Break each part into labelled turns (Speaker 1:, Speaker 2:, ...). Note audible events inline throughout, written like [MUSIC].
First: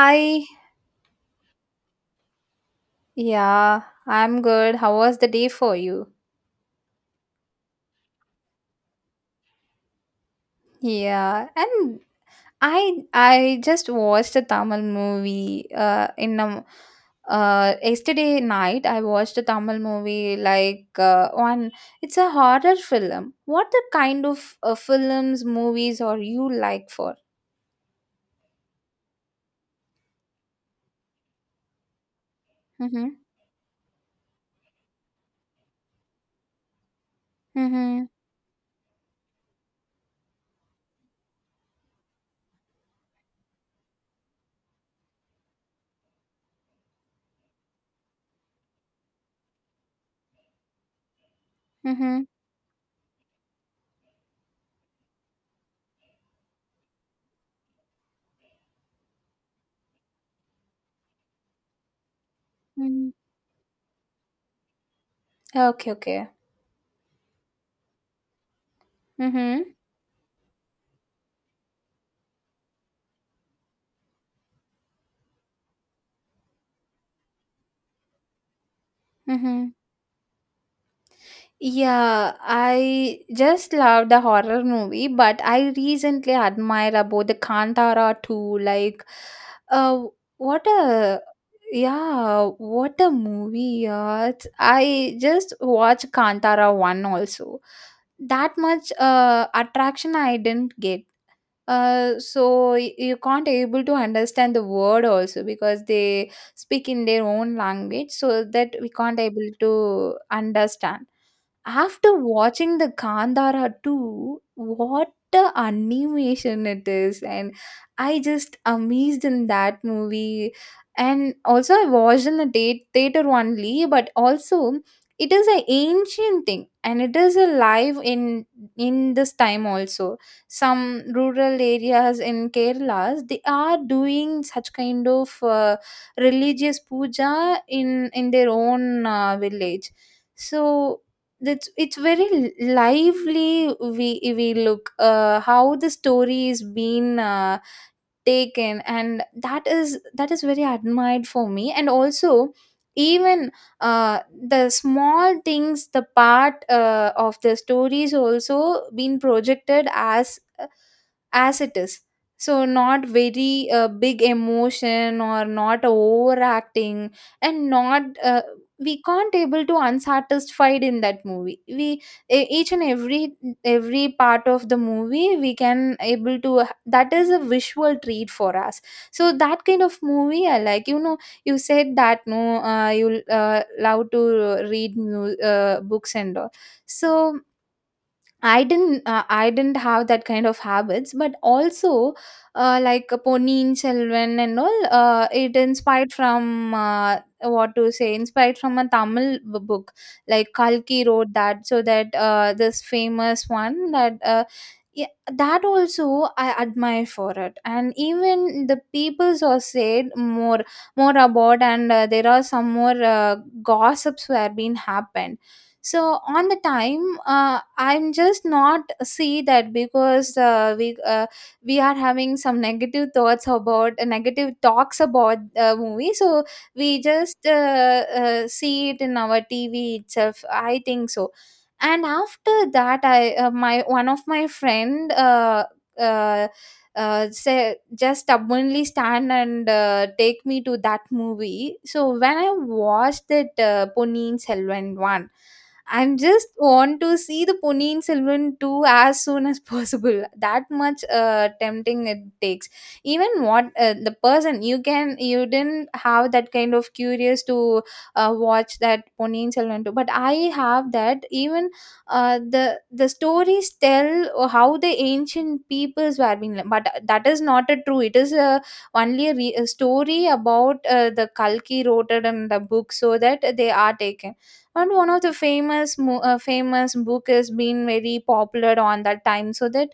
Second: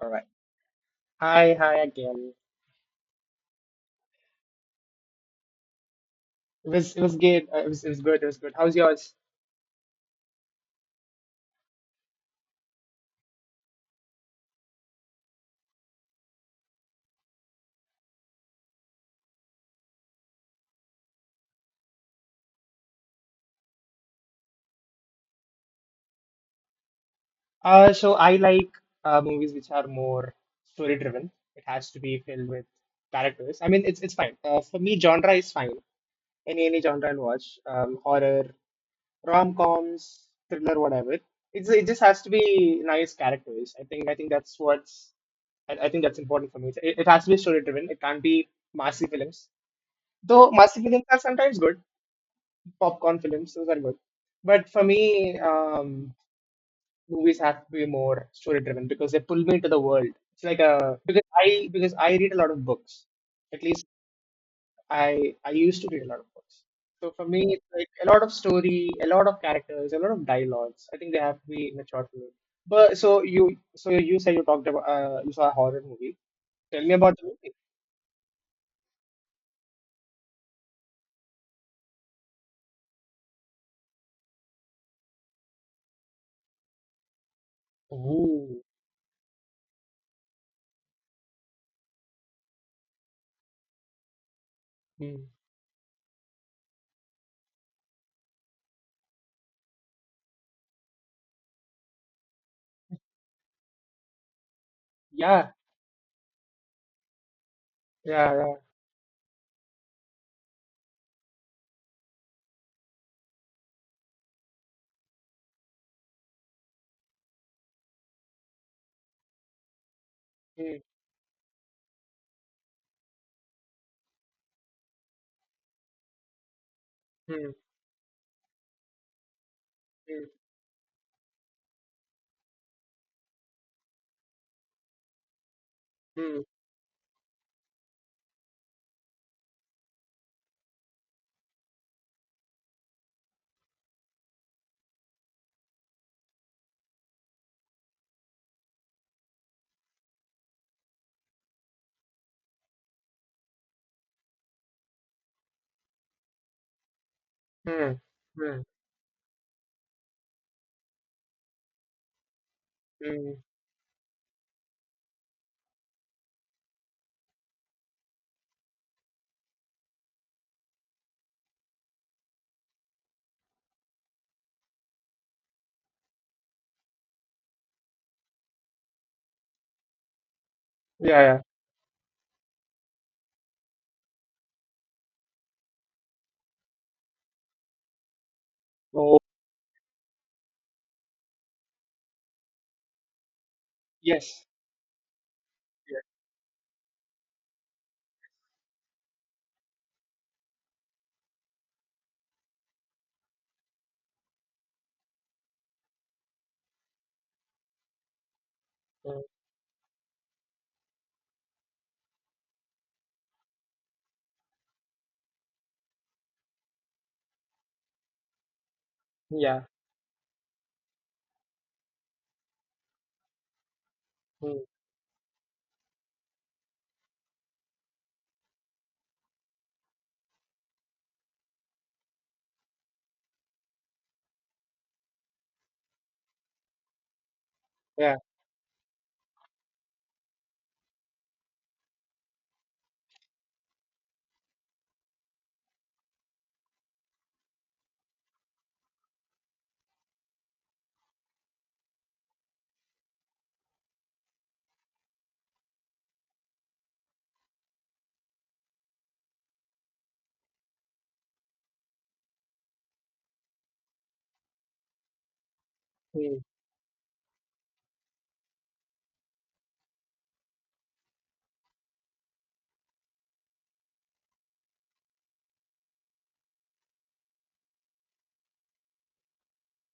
Speaker 1: All right. Hi, hi again.
Speaker 2: Yeah, I'm good. How was the day for you?
Speaker 1: It was good. It was good. It was good. How's yours?
Speaker 2: Yeah, and I just watched a Tamil movie in a yesterday night I watched a Tamil movie like one it's a horror film. What the kind of films movies are you like for?
Speaker 1: So I like movies which are more story driven. It has to be filled with
Speaker 2: Mhm.
Speaker 1: characters. I mean, it's fine. For me, genre is fine. Any genre I'll watch.
Speaker 2: Mhm.
Speaker 1: Horror, rom-coms, thriller, whatever. It just has to be nice characters. I think that's what's I think that's important for me. It has to be story driven. It can't be massive films. Though massive films are sometimes good.
Speaker 2: Mhm.
Speaker 1: Popcorn films, those are good. But for me, movies have to be more story driven because they pull me into the world. It's like a because I read a lot of books.
Speaker 2: Mhm.
Speaker 1: At least I used to
Speaker 2: Okay,
Speaker 1: read a lot
Speaker 2: okay.
Speaker 1: of books. So for me, it's like a lot of story, a lot of
Speaker 2: Mhm.
Speaker 1: characters, a lot of dialogues. I think they have to be in a short film. But so you said you talked about you saw a horror movie. Tell me about the movie.
Speaker 2: Mhm. Yeah, I just love the horror movie, but I recently admire about the Kantara too.
Speaker 1: Ooh.
Speaker 2: Like, uh, what a yeah, what a movie! Yeah, I
Speaker 1: Hmm.
Speaker 2: just watched Kantara one also. That much attraction I didn't get you can't able to understand the word also
Speaker 1: Yeah.
Speaker 2: because they speak in their own language
Speaker 1: Yeah.
Speaker 2: so
Speaker 1: Yeah.
Speaker 2: that we can't able to understand after watching the Kandara 2, what the animation it is, and I just amazed in that movie.
Speaker 1: Hmm.
Speaker 2: And also, I watched in the date theater only, but also it is an ancient thing, and it is
Speaker 1: Hmm.
Speaker 2: alive in this time also some rural areas in Kerala, they are doing such kind of
Speaker 1: Hmm.
Speaker 2: religious puja in their own village. So that's it's very lively. We look how the story is being. Taken and that is very admired for me and also even uh, the small things the part of the
Speaker 1: Hmm.
Speaker 2: stories
Speaker 1: Hmm. Hmm.
Speaker 2: also been projected as it is so not
Speaker 1: Hmm.
Speaker 2: very big emotion or not overacting and not we can't able to unsatisfied in that movie we each and every part of the movie we can able to that is a visual treat for us so that kind of movie I like you know
Speaker 1: Yeah, yeah.
Speaker 2: you said that no you love to read books and all so
Speaker 1: Oh,
Speaker 2: I didn't have that kind of habits, but also like Ponniyin Selvan
Speaker 1: yes.
Speaker 2: and all. It
Speaker 1: Yeah.
Speaker 2: inspired from what to say inspired from a Tamil book. Like Kalki wrote that, so that this famous one that. Yeah, that also I admire for it, and even the
Speaker 1: Mm,
Speaker 2: peoples are said more about, and there are some more gossips were being happened so on the time I'm just not see
Speaker 1: yeah.
Speaker 2: that because we are having some negative thoughts about negative
Speaker 1: Mm,
Speaker 2: talks about the movie so we just see it in our tv itself I think so and after that I my one of my friend uh, say
Speaker 1: yeah.
Speaker 2: just stubbornly stand and take me to that movie. So when I watched that Ponniyin Selvan one, and just want to see the Ponniyin Selvan 2 as soon as [LAUGHS] possible. That much tempting it takes. Even what the person you can you didn't have that kind of curious to watch that Ponniyin Selvan 2, but I have that. Even the stories tell how the ancient peoples were
Speaker 1: Mm.
Speaker 2: being, but that is not a true. It is a only a, a story about the Kalki wrote it in the book so that they are taken and one of the famous famous book has been very popular on that time so that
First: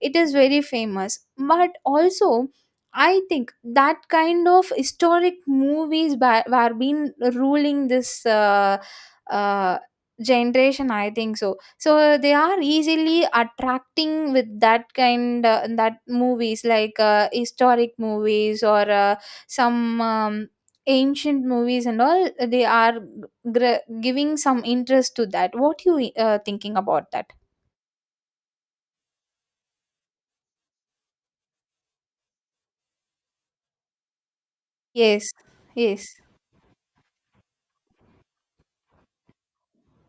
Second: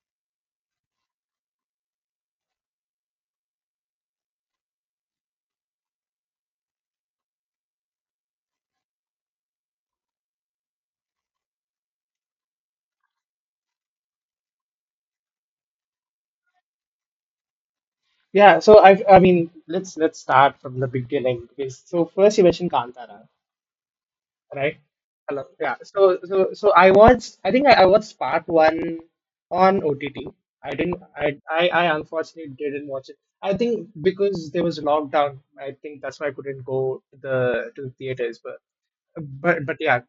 Speaker 2: it is very famous but also I think that kind of historic movies were been ruling this uh, generation I think so so they are easily attracting with that kind that movies like historic
Speaker 1: Yeah.
Speaker 2: movies
Speaker 1: So
Speaker 2: or
Speaker 1: I, I mean, let's
Speaker 2: some
Speaker 1: let's
Speaker 2: um,
Speaker 1: start from the
Speaker 2: ancient
Speaker 1: beginning because
Speaker 2: movies and
Speaker 1: so
Speaker 2: all
Speaker 1: first you
Speaker 2: they
Speaker 1: mentioned
Speaker 2: are
Speaker 1: Kantara,
Speaker 2: giving some
Speaker 1: right?
Speaker 2: interest to
Speaker 1: Hello.
Speaker 2: that
Speaker 1: Yeah.
Speaker 2: what you
Speaker 1: So so so
Speaker 2: thinking
Speaker 1: I
Speaker 2: about that
Speaker 1: watched. I think I watched part one on OTT. I didn't. I unfortunately didn't watch it. I think because there was
Speaker 2: yes
Speaker 1: lockdown. I think
Speaker 2: yes
Speaker 1: that's why I couldn't go to the theaters. But yeah,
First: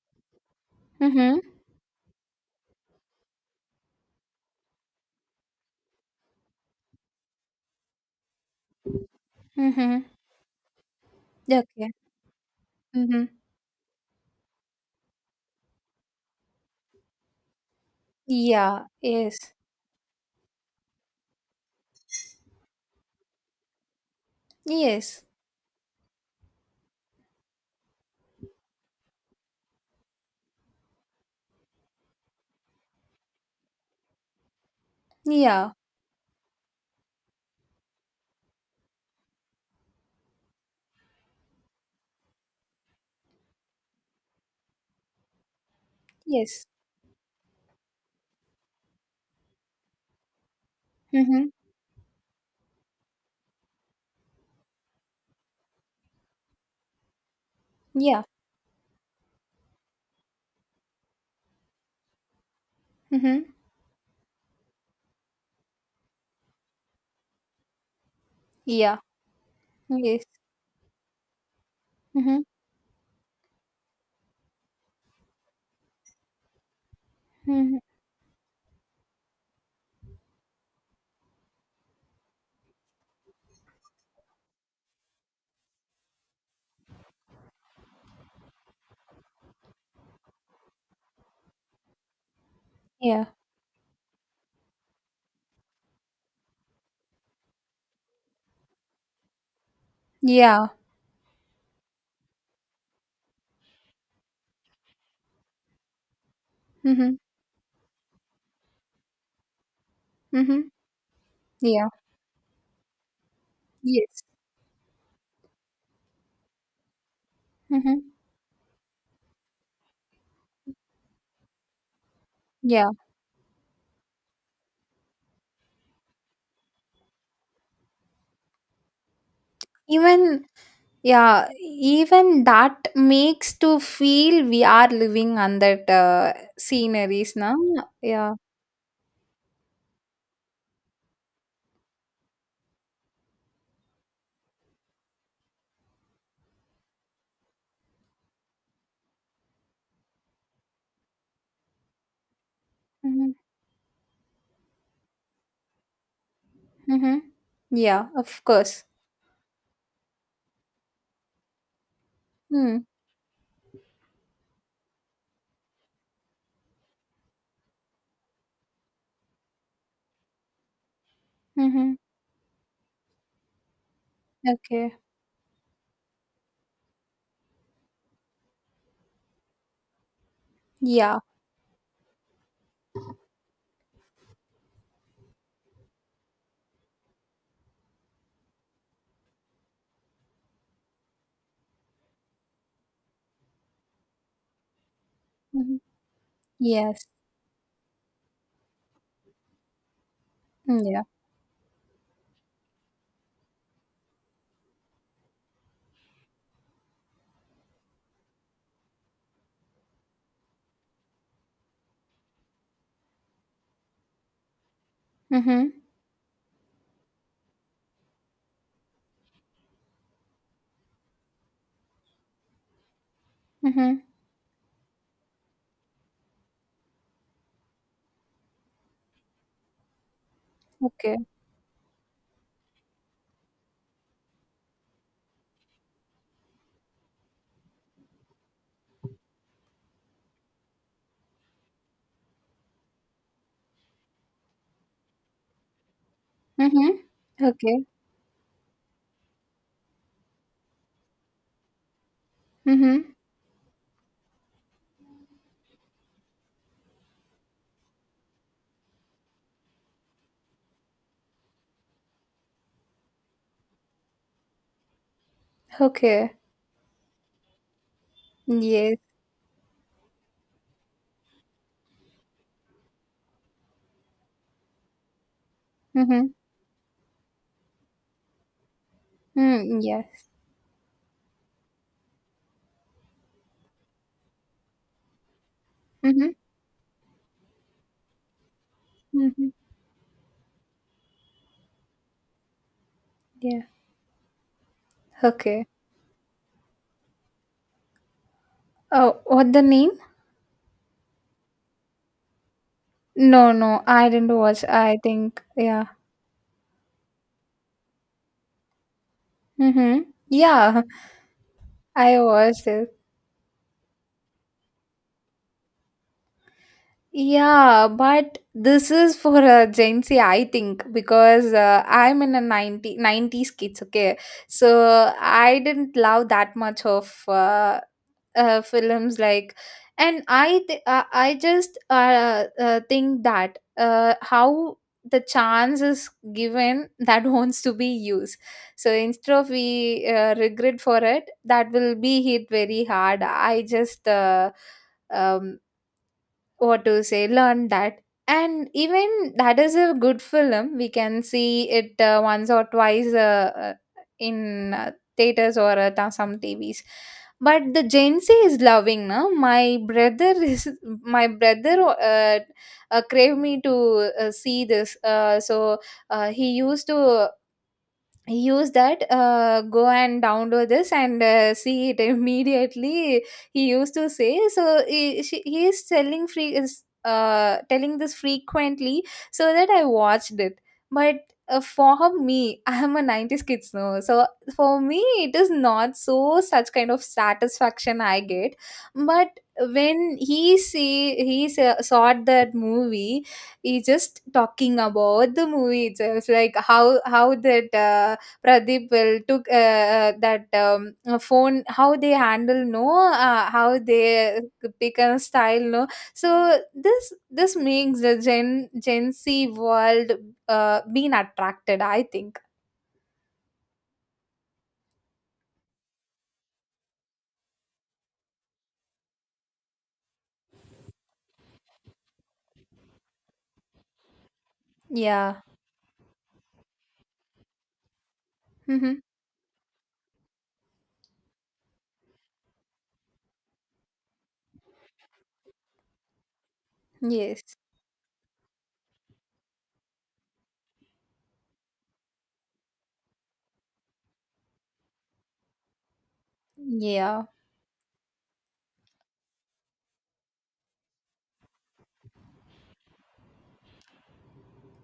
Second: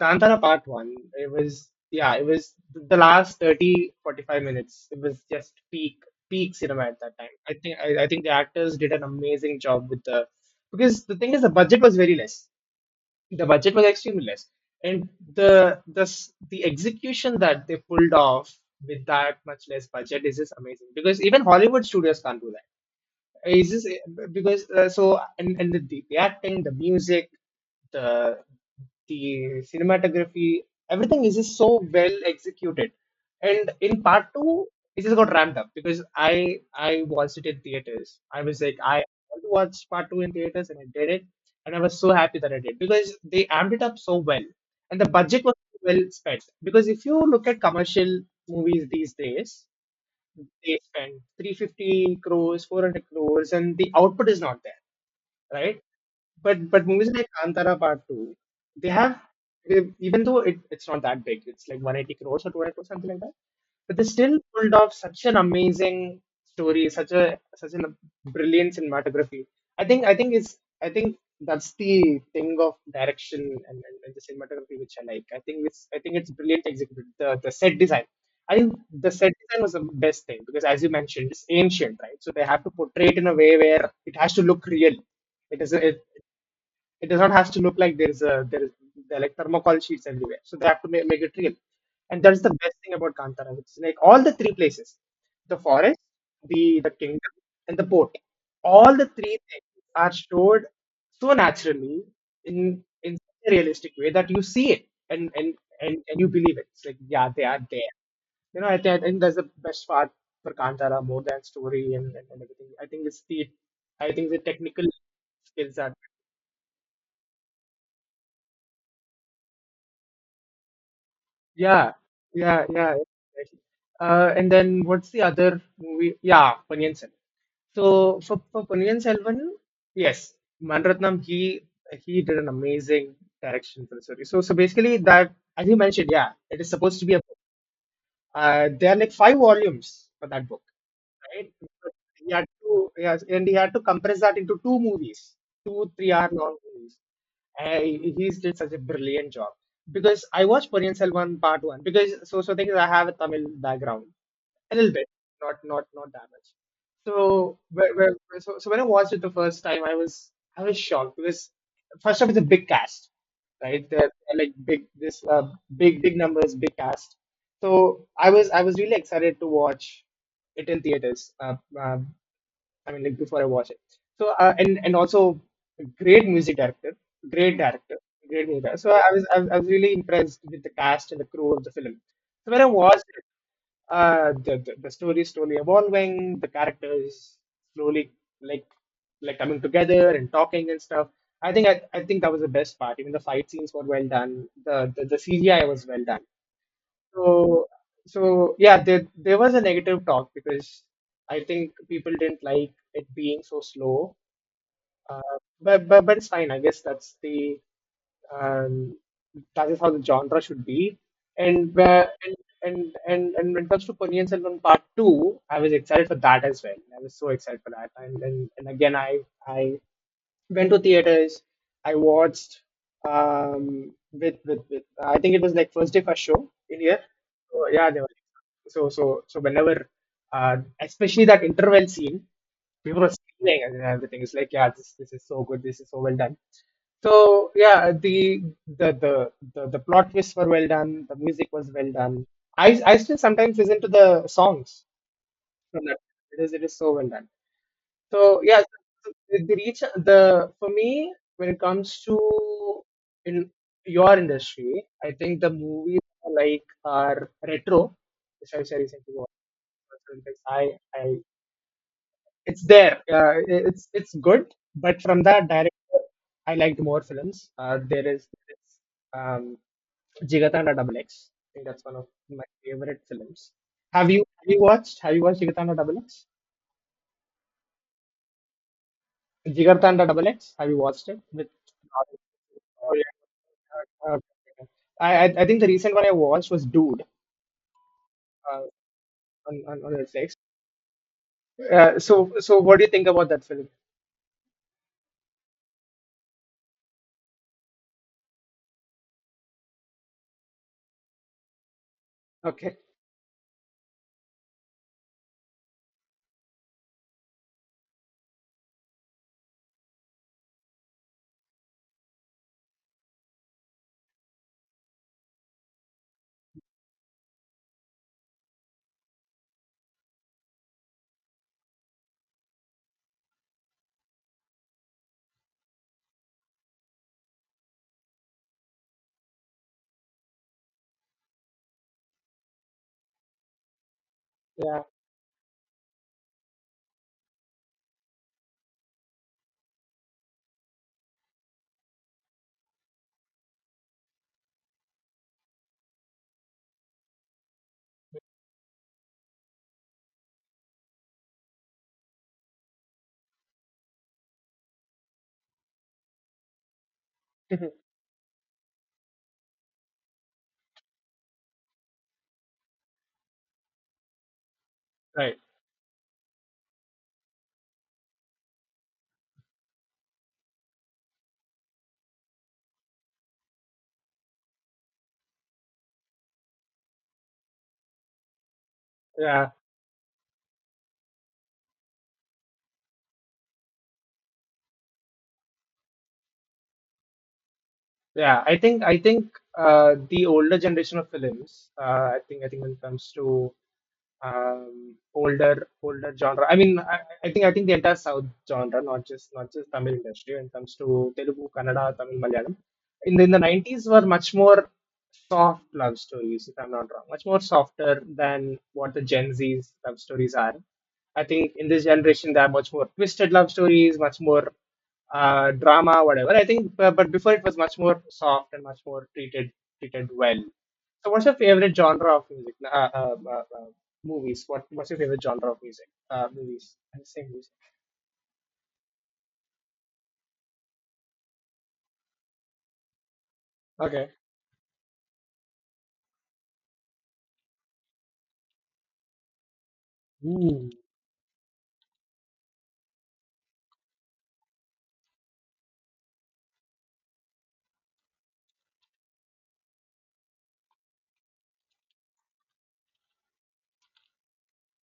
Speaker 1: Kantara part one, it
Speaker 2: mm-hmm
Speaker 1: was, yeah, it was the last 30-45 minutes. It was just peak peak cinema at that time. I think the actors did an amazing job
Speaker 2: mm-hmm
Speaker 1: with the, because the thing is, the budget
Speaker 2: okay
Speaker 1: was very less.
Speaker 2: mm-hmm
Speaker 1: The budget was extremely less. And the execution that they pulled off
Speaker 2: yeah
Speaker 1: with that
Speaker 2: yes
Speaker 1: much less budget is just amazing because even Hollywood studios can't do that, is this because so
Speaker 2: yes
Speaker 1: and, and the, the acting, the music, the the cinematography, everything is just so well executed. And in part two, it just got ramped up
Speaker 2: yeah
Speaker 1: because I watched it in theaters. I was like, I want to watch part two in theaters, and I did it, and I was so happy that I did because they amped it up so well, and the budget was so well spent.
Speaker 2: yes
Speaker 1: Because if you look at commercial movies these days, they spend
Speaker 2: mm-hmm
Speaker 1: 350 crores, 400 crores, and the output is not there, right? But movies like Antara Part
Speaker 2: yeah
Speaker 1: Two, they have they- even though it's not that big, it's like 180 crores or 200 crores, something like that.
Speaker 2: mm-hmm
Speaker 1: But they still pulled off such an amazing story, such a brilliant
Speaker 2: yeah
Speaker 1: cinematography. I think I
Speaker 2: yes
Speaker 1: think it's I think that's the
Speaker 2: mm-hmm
Speaker 1: thing of direction, and, and the cinematography which I like. I think it's brilliant executed. The set
Speaker 2: mm-hmm
Speaker 1: design. I think the set design was the best thing because, as you mentioned, it's ancient, right? So they have to portray it in a way where it has to look real, it is it. It does not have to look like there is a there are like thermocol sheets everywhere. So they have to make it real, and that's the best thing about
Speaker 2: yeah
Speaker 1: Kantara. It's like all the three places, the forest, the kingdom, and the port. All the three things are showed
Speaker 2: yeah
Speaker 1: so naturally in such a realistic way that you see it and and you believe it. It's like
Speaker 2: mm-hmm
Speaker 1: yeah, they are there, you know, think I think that's the best part for
Speaker 2: mm-hmm
Speaker 1: Kantara more than
Speaker 2: yeah
Speaker 1: story and, and everything. I think it's the, I
Speaker 2: yes
Speaker 1: think the technical skills are
Speaker 2: mm-hmm
Speaker 1: yeah, yeah,
Speaker 2: yeah
Speaker 1: yeah, exactly. And then what's the other movie? Yeah, Ponniyin Selvan. So for Ponniyin Selvan, yes,
Speaker 2: even
Speaker 1: Manratnam,
Speaker 2: Yeah,
Speaker 1: he did
Speaker 2: even
Speaker 1: an
Speaker 2: that
Speaker 1: amazing
Speaker 2: makes to
Speaker 1: direction for the story. So
Speaker 2: feel
Speaker 1: so
Speaker 2: we are
Speaker 1: basically that,
Speaker 2: living on
Speaker 1: as you
Speaker 2: that
Speaker 1: mentioned, yeah, it is supposed to be a book.
Speaker 2: sceneries now. Yeah.
Speaker 1: There are like five volumes for that book, right? He had to, yes, and he had to compress that into two movies, 2 three-hour long movies. He did such a brilliant job because I watched Korean Selvan part one because so so thing is I have a
Speaker 2: Mm-hmm.
Speaker 1: Tamil background a little bit, not not that much.
Speaker 2: Mm-hmm.
Speaker 1: So
Speaker 2: Yeah, of
Speaker 1: so when I
Speaker 2: course.
Speaker 1: watched it the first time, I was shocked because first off, it's a big
Speaker 2: Mm.
Speaker 1: cast, right? They're like big this big numbers, big cast. So I was really excited to watch it in theaters.
Speaker 2: Mm-hmm.
Speaker 1: I mean, like before I watch it. So and
Speaker 2: Okay.
Speaker 1: also a great music director, great music director. So I was really impressed with the cast
Speaker 2: Yeah.
Speaker 1: and the crew of the film. So when I watched it, the story is slowly evolving, the characters slowly like like coming together and talking and stuff. I think that was the best part. Even the fight scenes were well done. The CGI
Speaker 2: Mm-hmm.
Speaker 1: was well done.
Speaker 2: Yes.
Speaker 1: So, so yeah, there was a negative talk because
Speaker 2: Mm, yeah.
Speaker 1: I think people didn't like it being so slow. But but it's fine. I guess that's the um, that is how the genre should be. And and and when it comes to Ponniyin Selvan Part Two, I
Speaker 2: Mm-hmm.
Speaker 1: was excited for that as well. I was so excited for that. And and again, I went to theaters. I watched
Speaker 2: Mm-hmm.
Speaker 1: with I think it was like first day first show in here. So, yeah, they were so so whenever, especially
Speaker 2: Okay.
Speaker 1: that interval scene, people were screaming and everything. It's like yeah, this is so good. This is so well done. So yeah, the plot twists were well done. The music was well done. I still sometimes listen to the songs from that. It is so
Speaker 2: Mm-hmm.
Speaker 1: well done.
Speaker 2: Okay.
Speaker 1: So yeah, the reach the for me when it comes to
Speaker 2: Mm-hmm.
Speaker 1: in your industry, I think the movies are like are retro, which I say recently watched. I it's there. It's good, but from that director,
Speaker 2: Okay.
Speaker 1: I liked more films. There is this,
Speaker 2: Yes.
Speaker 1: um, Jigatana Double X. I think that's one of my favorite films. Have you watched Jigatana Double
Speaker 2: Mm-hmm.
Speaker 1: X?
Speaker 2: Mm,
Speaker 1: Jigartanda Double
Speaker 2: yes.
Speaker 1: X. Have you watched it? With oh, yeah. Uh, I think the recent one I
Speaker 2: Mm-hmm.
Speaker 1: watched was Dude uh,
Speaker 2: Mm-hmm.
Speaker 1: on on Netflix. So so what do you think about that
Speaker 2: Yeah.
Speaker 1: film?
Speaker 2: Okay. Oh, what the name?
Speaker 1: Okay.
Speaker 2: No, no, I didn't watch. I think. Yeah. Mm-hmm. Yeah. I watched it. Yeah, but this is for a Gen Z, I think, because I'm in a 90 nineties kids, okay? So I didn't love that much of films like. And I just think that how
Speaker 1: Yeah.
Speaker 2: the chance is given [LAUGHS] that wants to be used. So instead of we regret for it, that will be hit very hard. I just. Um, what to say learn that and even that is a good film we can see it once or twice in theaters or some tvs but
Speaker 1: [LAUGHS]
Speaker 2: the gen z is loving now. My brother is [LAUGHS] my brother crave me to see this
Speaker 1: Right.
Speaker 2: so he used to use that go and download this and see it [LAUGHS] immediately he used to say so he is telling free is telling this frequently
Speaker 1: Yeah.
Speaker 2: so that I watched it but for me [LAUGHS] I am a 90s kids now so for me it is not so such kind of satisfaction I
Speaker 1: Yeah.
Speaker 2: get
Speaker 1: I think
Speaker 2: but when
Speaker 1: the older
Speaker 2: he
Speaker 1: generation of
Speaker 2: see he
Speaker 1: films.
Speaker 2: saw saw
Speaker 1: I think I
Speaker 2: that
Speaker 1: think when it comes
Speaker 2: movie
Speaker 1: to
Speaker 2: he just talking about the
Speaker 1: older
Speaker 2: movie
Speaker 1: older
Speaker 2: itself
Speaker 1: genre. I
Speaker 2: like
Speaker 1: mean, I,
Speaker 2: how
Speaker 1: I
Speaker 2: how
Speaker 1: think I think
Speaker 2: that
Speaker 1: the entire South genre,
Speaker 2: Pradeep will took
Speaker 1: not just Tamil industry. When
Speaker 2: that
Speaker 1: it comes to Telugu,
Speaker 2: phone
Speaker 1: Kannada,
Speaker 2: how they
Speaker 1: Tamil, Malayalam,
Speaker 2: handle no
Speaker 1: in the
Speaker 2: how
Speaker 1: 90s were much
Speaker 2: they
Speaker 1: more
Speaker 2: pick a style
Speaker 1: soft
Speaker 2: no
Speaker 1: love
Speaker 2: so
Speaker 1: stories, if I'm not wrong,
Speaker 2: this
Speaker 1: much more
Speaker 2: this makes
Speaker 1: softer
Speaker 2: the
Speaker 1: than
Speaker 2: Gen
Speaker 1: what the
Speaker 2: Gen
Speaker 1: Gen
Speaker 2: Z
Speaker 1: Z's love
Speaker 2: world
Speaker 1: stories are.
Speaker 2: being
Speaker 1: I think in
Speaker 2: attracted
Speaker 1: this
Speaker 2: I
Speaker 1: generation
Speaker 2: think.
Speaker 1: there are much more twisted love stories, much more drama, whatever. I think, but before it was much more soft and much more treated well. So, what's your favorite genre of music? Movies. What's your favorite
Speaker 2: Yeah.
Speaker 1: genre of music? Movies. I say music.
Speaker 2: Mm-hmm.
Speaker 1: Okay.
Speaker 2: yes
Speaker 1: Mm.
Speaker 2: Yeah.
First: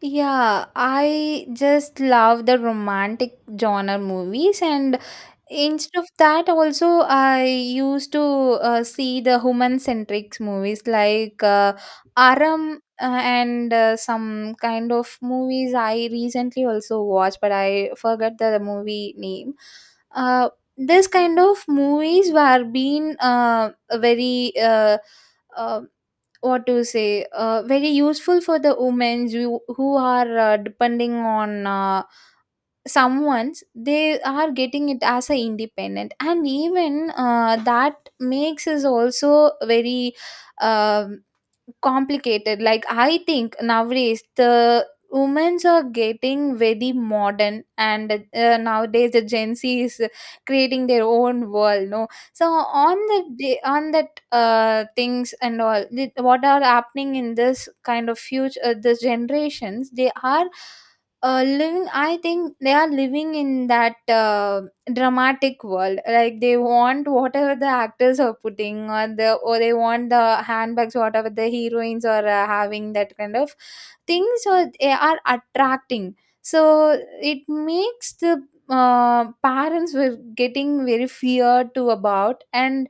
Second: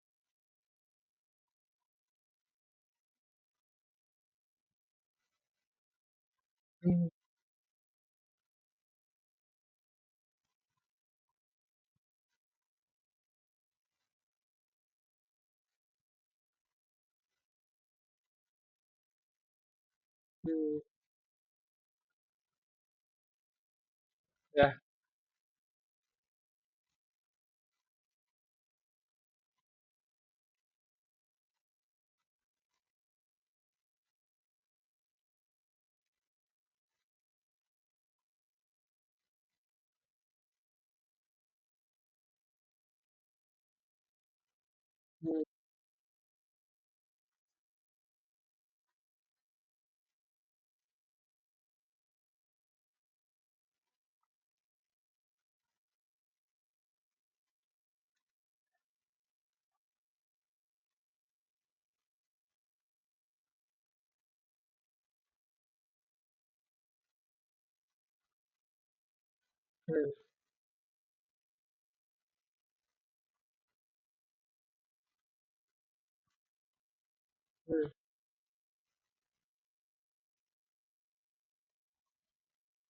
Speaker 2: Yeah, I just love the romantic genre movies and instead of that, also
Speaker 1: Mm,
Speaker 2: I used to see the human-centric movies like Aram and some kind of movies I recently also watched, but I forgot the movie name. Uh,
Speaker 1: mm,
Speaker 2: this kind of movies were being very
Speaker 1: yeah.
Speaker 2: uh, what to say very useful for the women who are depending on someone's they are getting it as a independent and even that makes us also very um complicated like I think nowadays the
Speaker 1: Mm,
Speaker 2: women's are getting very modern and nowadays the gen z is creating their own world no so on the day on that things and all what are happening in this kind of future the generations they are living I think they are living in that dramatic world like they want whatever the actors are putting or the or they want
Speaker 1: mm,
Speaker 2: the handbags whatever the heroines are having that kind of things or they are attracting so it
Speaker 1: mm,
Speaker 2: makes the parents were getting very feared to about and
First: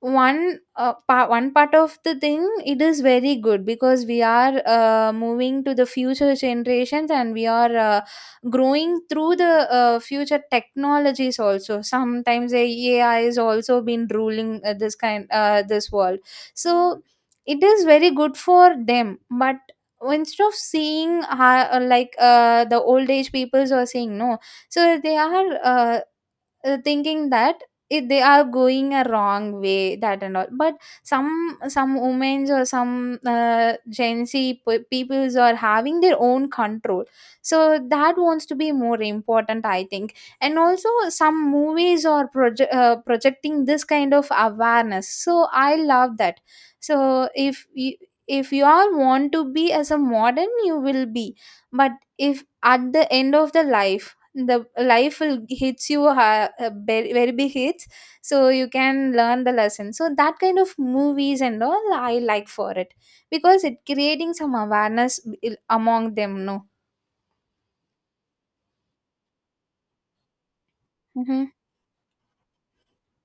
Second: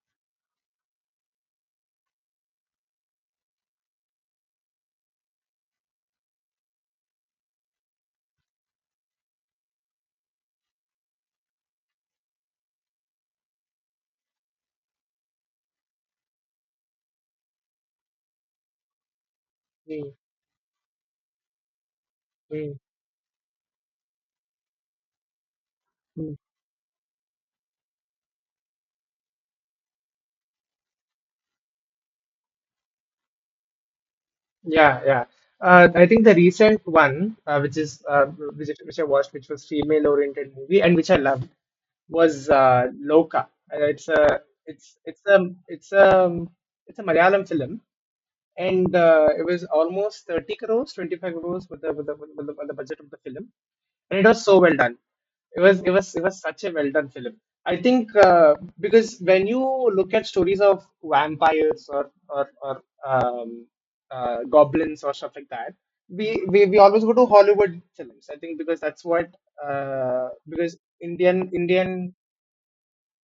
Speaker 2: one one part of the thing it is very good because we are moving to the future generations and we are growing through the future technologies also sometimes ai is also been ruling this kind this world so it is very good for them but
Speaker 1: mm,
Speaker 2: instead of seeing how, like
Speaker 1: mm,
Speaker 2: the old age peoples are saying no so they are
Speaker 1: mm.
Speaker 2: thinking that it, they are going a wrong way that and all but some women's or some gen z
Speaker 1: Yeah, yeah.
Speaker 2: peoples are having
Speaker 1: I
Speaker 2: their
Speaker 1: think the
Speaker 2: own
Speaker 1: recent
Speaker 2: control
Speaker 1: one, which
Speaker 2: so
Speaker 1: is
Speaker 2: that wants to be
Speaker 1: which
Speaker 2: more
Speaker 1: I watched, which was
Speaker 2: important I think
Speaker 1: female-oriented
Speaker 2: and
Speaker 1: movie
Speaker 2: also
Speaker 1: and which I loved,
Speaker 2: some movies are
Speaker 1: was Loka.
Speaker 2: projecting this
Speaker 1: It's
Speaker 2: kind of
Speaker 1: a it's
Speaker 2: awareness
Speaker 1: it's a
Speaker 2: so I
Speaker 1: it's a
Speaker 2: love that
Speaker 1: it's a
Speaker 2: so
Speaker 1: Malayalam film,
Speaker 2: if you all
Speaker 1: and
Speaker 2: want
Speaker 1: it
Speaker 2: to
Speaker 1: was
Speaker 2: be as a
Speaker 1: almost
Speaker 2: modern
Speaker 1: 30
Speaker 2: you
Speaker 1: crores
Speaker 2: will
Speaker 1: 25
Speaker 2: be
Speaker 1: crores with the,
Speaker 2: but
Speaker 1: with
Speaker 2: if
Speaker 1: the, with the
Speaker 2: at
Speaker 1: budget
Speaker 2: the
Speaker 1: of the
Speaker 2: end
Speaker 1: film,
Speaker 2: of
Speaker 1: and it was so
Speaker 2: the
Speaker 1: well done.
Speaker 2: life will
Speaker 1: it was
Speaker 2: hits
Speaker 1: it was
Speaker 2: you
Speaker 1: it was such a well done
Speaker 2: very, very
Speaker 1: film.
Speaker 2: big
Speaker 1: I
Speaker 2: hits
Speaker 1: think
Speaker 2: so you
Speaker 1: because
Speaker 2: can learn
Speaker 1: when
Speaker 2: the
Speaker 1: you
Speaker 2: lesson so
Speaker 1: look at
Speaker 2: that kind
Speaker 1: stories
Speaker 2: of
Speaker 1: of
Speaker 2: movies and
Speaker 1: vampires
Speaker 2: all
Speaker 1: or
Speaker 2: I like for
Speaker 1: or
Speaker 2: it
Speaker 1: um,
Speaker 2: because it creating some
Speaker 1: goblins or
Speaker 2: awareness
Speaker 1: stuff like that,
Speaker 2: among
Speaker 1: we,
Speaker 2: them no
Speaker 1: we always go to Hollywood films I think, because that's what because
Speaker 2: mm-hmm.
Speaker 1: Indian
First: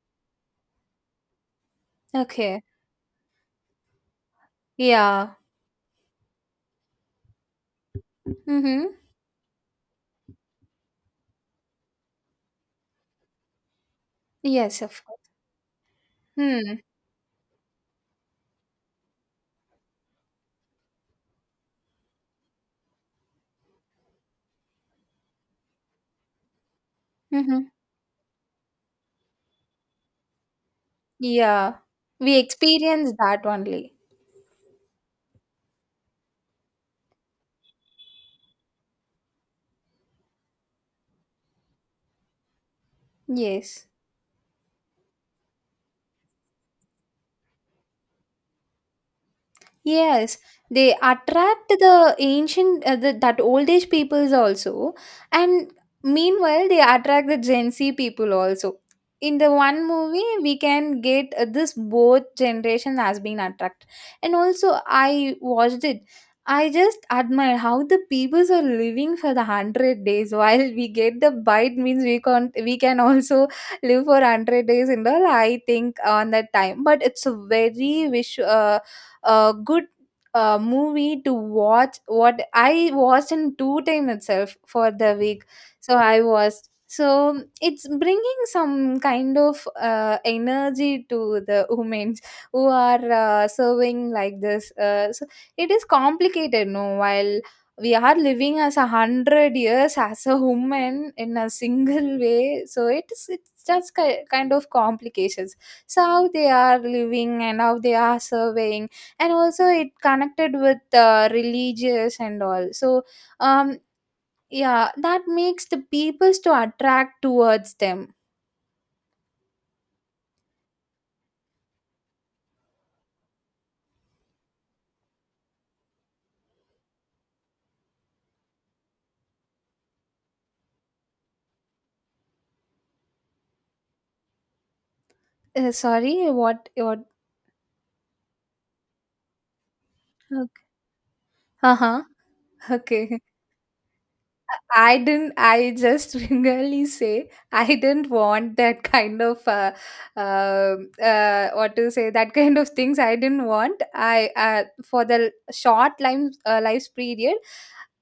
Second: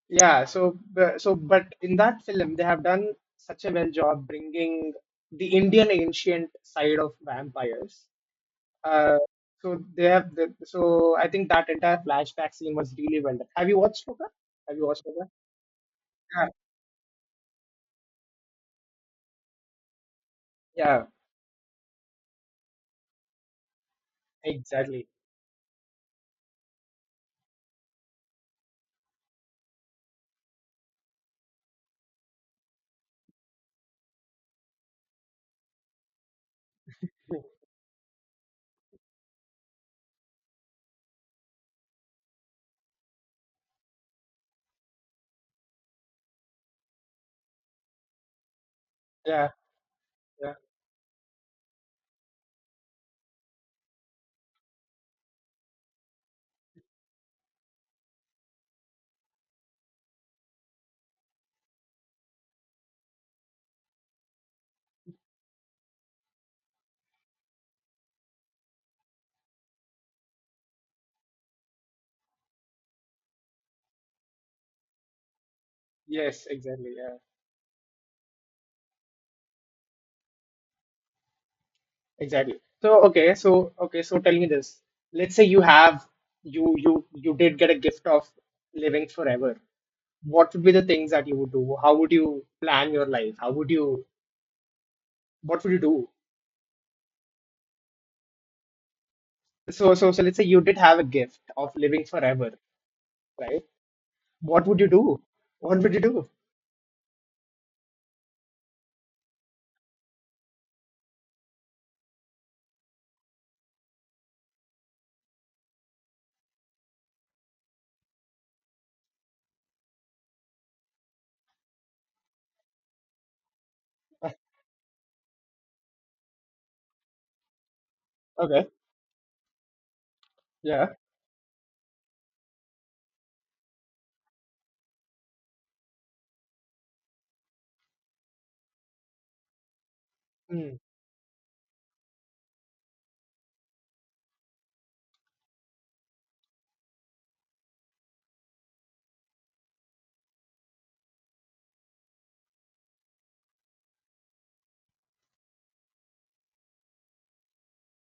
Speaker 1: yeah, so but in that film
Speaker 2: okay
Speaker 1: they have done such a well job bringing
Speaker 2: yeah
Speaker 1: the Indian ancient side of vampires.
Speaker 2: mm-hmm.
Speaker 1: Uh, so they have the, so I think that entire flashback scene was really well done. Have
Speaker 2: yes
Speaker 1: you
Speaker 2: of
Speaker 1: watched
Speaker 2: course
Speaker 1: Luca? Yeah,
Speaker 2: hmm.
Speaker 1: yeah, exactly.
Speaker 2: mm-hmm. yeah we experience that only yes
Speaker 1: Yeah,
Speaker 2: Yes,
Speaker 1: yeah,
Speaker 2: they attract the ancient that old age peoples also, and meanwhile they attract the Gen Z people also. In the one movie, we can get this both generation has been attracted, and also I watched it. I just admire how the peoples are living for the 100 days. [LAUGHS] While we get the bite means we can also live for 100 days and all. I think on
Speaker 1: yes,
Speaker 2: that time,
Speaker 1: exactly.
Speaker 2: but
Speaker 1: Yeah,
Speaker 2: it's a very wish. A good movie to watch what
Speaker 1: exactly.
Speaker 2: I
Speaker 1: So
Speaker 2: watched
Speaker 1: okay,
Speaker 2: in
Speaker 1: so
Speaker 2: two
Speaker 1: okay,
Speaker 2: time
Speaker 1: so tell me
Speaker 2: itself
Speaker 1: this.
Speaker 2: for the
Speaker 1: Let's say
Speaker 2: week
Speaker 1: you
Speaker 2: so
Speaker 1: have
Speaker 2: I was
Speaker 1: you
Speaker 2: so
Speaker 1: did get a
Speaker 2: it's
Speaker 1: gift of
Speaker 2: bringing some
Speaker 1: living
Speaker 2: kind
Speaker 1: forever.
Speaker 2: of
Speaker 1: What would be the
Speaker 2: energy
Speaker 1: things that you
Speaker 2: to
Speaker 1: would
Speaker 2: the
Speaker 1: do? How would
Speaker 2: women
Speaker 1: you
Speaker 2: who
Speaker 1: plan your
Speaker 2: are
Speaker 1: life? How would you
Speaker 2: serving like this so
Speaker 1: what
Speaker 2: it
Speaker 1: would you
Speaker 2: is
Speaker 1: do?
Speaker 2: complicated no while we are living as a hundred
Speaker 1: So
Speaker 2: years
Speaker 1: so so
Speaker 2: as
Speaker 1: let's
Speaker 2: a
Speaker 1: say you did have a
Speaker 2: woman in
Speaker 1: gift
Speaker 2: a
Speaker 1: of living
Speaker 2: single
Speaker 1: forever,
Speaker 2: way so it's
Speaker 1: right?
Speaker 2: just kind
Speaker 1: What
Speaker 2: of
Speaker 1: would you do?
Speaker 2: complications
Speaker 1: What would you
Speaker 2: so
Speaker 1: do?
Speaker 2: how they are living and how they are surveying and also it connected with religious and all so um yeah that makes the peoples to attract towards them
Speaker 1: Okay. Yeah.
Speaker 2: sorry what Okay.
Speaker 1: Mm,
Speaker 2: Uh-huh, okay. I didn't. I just [LAUGHS] really say I didn't want that kind of uh, what to say that kind of things. I didn't want. I for the short life life period,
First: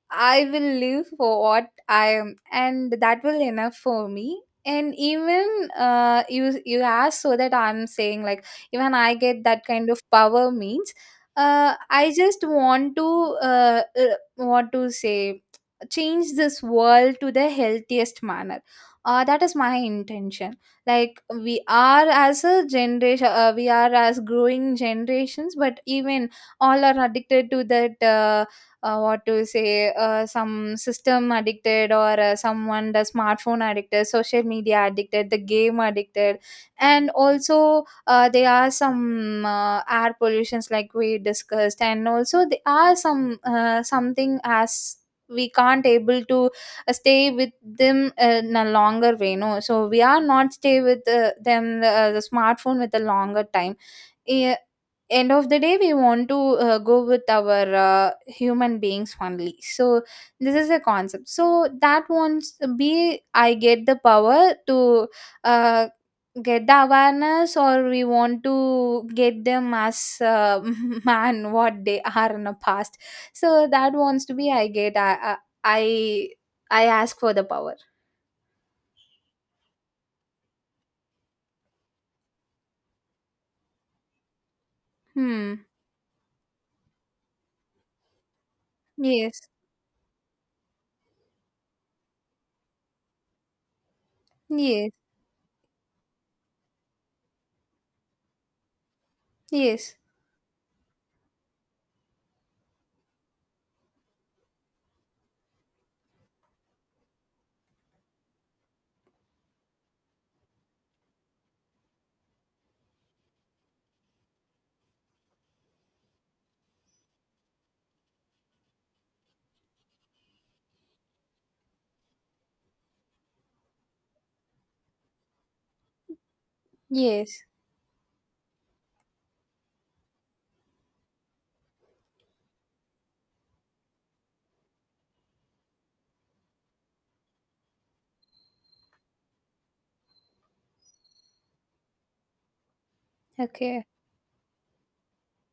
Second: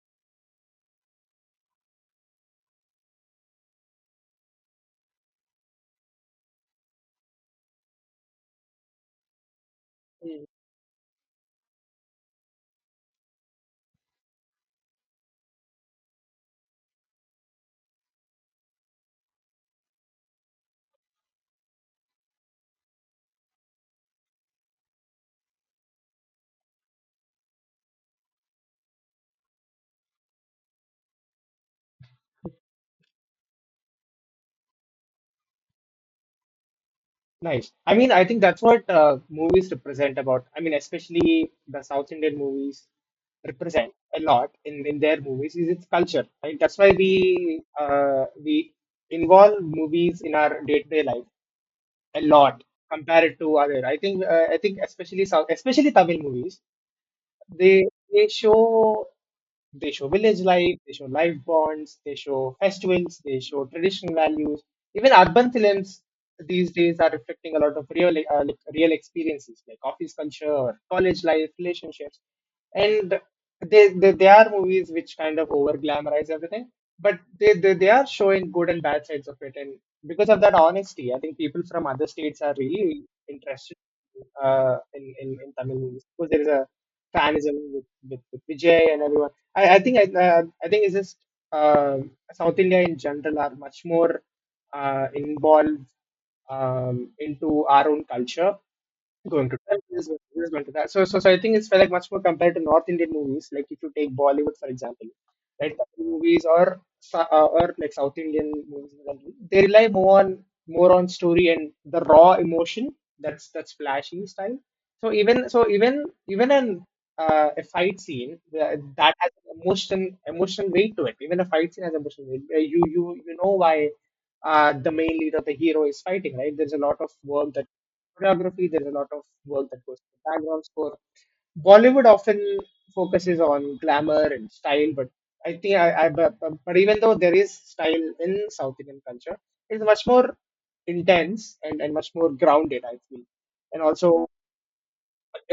Speaker 2: I will live for what I am, and that will enough for me. And even you ask so that I'm saying like even I get that kind of
Speaker 1: mm.
Speaker 2: power means, I just want to uh, uh, what to say change this world to the healthiest manner. That is my intention. Like, we are as a generation, we are as growing generations, but even all are addicted to that, what to say some system addicted, or someone the smartphone addicted, social media addicted, the game addicted. And
Speaker 1: Nice.
Speaker 2: also
Speaker 1: I mean, I think
Speaker 2: there
Speaker 1: that's
Speaker 2: are
Speaker 1: what
Speaker 2: some
Speaker 1: movies
Speaker 2: air
Speaker 1: represent about. I
Speaker 2: pollutions
Speaker 1: mean,
Speaker 2: like we
Speaker 1: especially the
Speaker 2: discussed, and
Speaker 1: South Indian
Speaker 2: also there
Speaker 1: movies
Speaker 2: are some
Speaker 1: represent a
Speaker 2: something
Speaker 1: lot in,
Speaker 2: as
Speaker 1: in their
Speaker 2: we
Speaker 1: movies is its
Speaker 2: can't able
Speaker 1: culture.
Speaker 2: to
Speaker 1: Right? That's why
Speaker 2: stay with them in a
Speaker 1: we
Speaker 2: longer way, no,
Speaker 1: involve
Speaker 2: so we
Speaker 1: movies
Speaker 2: are
Speaker 1: in
Speaker 2: not
Speaker 1: our
Speaker 2: stay
Speaker 1: day-to-day
Speaker 2: with
Speaker 1: life
Speaker 2: them,
Speaker 1: a
Speaker 2: the
Speaker 1: lot
Speaker 2: smartphone with a
Speaker 1: compared
Speaker 2: longer
Speaker 1: to
Speaker 2: time.
Speaker 1: other.
Speaker 2: e-
Speaker 1: I think especially
Speaker 2: End
Speaker 1: South,
Speaker 2: of the day,
Speaker 1: especially
Speaker 2: we
Speaker 1: Tamil
Speaker 2: want to
Speaker 1: movies,
Speaker 2: go with our
Speaker 1: they they
Speaker 2: human
Speaker 1: show
Speaker 2: beings only.
Speaker 1: they
Speaker 2: So
Speaker 1: show village
Speaker 2: this is
Speaker 1: life,
Speaker 2: a
Speaker 1: they show
Speaker 2: concept,
Speaker 1: life
Speaker 2: so
Speaker 1: bonds,
Speaker 2: that
Speaker 1: they show
Speaker 2: wants be
Speaker 1: festivals, they
Speaker 2: I
Speaker 1: show
Speaker 2: get the
Speaker 1: traditional
Speaker 2: power
Speaker 1: values.
Speaker 2: to
Speaker 1: Even urban
Speaker 2: uh,
Speaker 1: films
Speaker 2: get
Speaker 1: these
Speaker 2: the
Speaker 1: days are reflecting
Speaker 2: awareness,
Speaker 1: a lot of
Speaker 2: or we
Speaker 1: real
Speaker 2: want
Speaker 1: like, real
Speaker 2: to get
Speaker 1: experiences
Speaker 2: them
Speaker 1: like office
Speaker 2: as
Speaker 1: culture,
Speaker 2: [LAUGHS]
Speaker 1: college life,
Speaker 2: man what they
Speaker 1: relationships
Speaker 2: are in the past.
Speaker 1: and
Speaker 2: So
Speaker 1: they,
Speaker 2: that
Speaker 1: they
Speaker 2: wants
Speaker 1: they
Speaker 2: to
Speaker 1: are
Speaker 2: be
Speaker 1: movies which kind of over
Speaker 2: I
Speaker 1: glamorize everything
Speaker 2: I
Speaker 1: but
Speaker 2: ask for the
Speaker 1: they, they
Speaker 2: power.
Speaker 1: they are showing good and bad sides of it, and because of that honesty I think people from other states are really interested in, in
Speaker 2: Hmm.
Speaker 1: Tamil movies because there is a fanism with Vijay and everyone.
Speaker 2: Yes.
Speaker 1: I think it's just um South India in general are much more
Speaker 2: Yes.
Speaker 1: involved, um, into our own culture, going to tell
Speaker 2: Yes.
Speaker 1: this, going this, going to that. So I think it's like much more compared to North Indian movies. Like if you take Bollywood, for example, right, Tamil movies or or like South Indian movies, in general, they rely more on story and the raw emotion. That's flashy style. So even an a fight scene that has emotional weight to it. Even a fight scene has emotional weight. You know why the main lead or the hero is fighting, right? There's a lot of
Speaker 2: Yes.
Speaker 1: work that choreography. There's a lot of work that goes into background score. Bollywood often focuses on glamour and style, but I think I but even though there is style in South Indian culture, it's much more intense and much more grounded, I feel. And
Speaker 2: Okay.
Speaker 1: also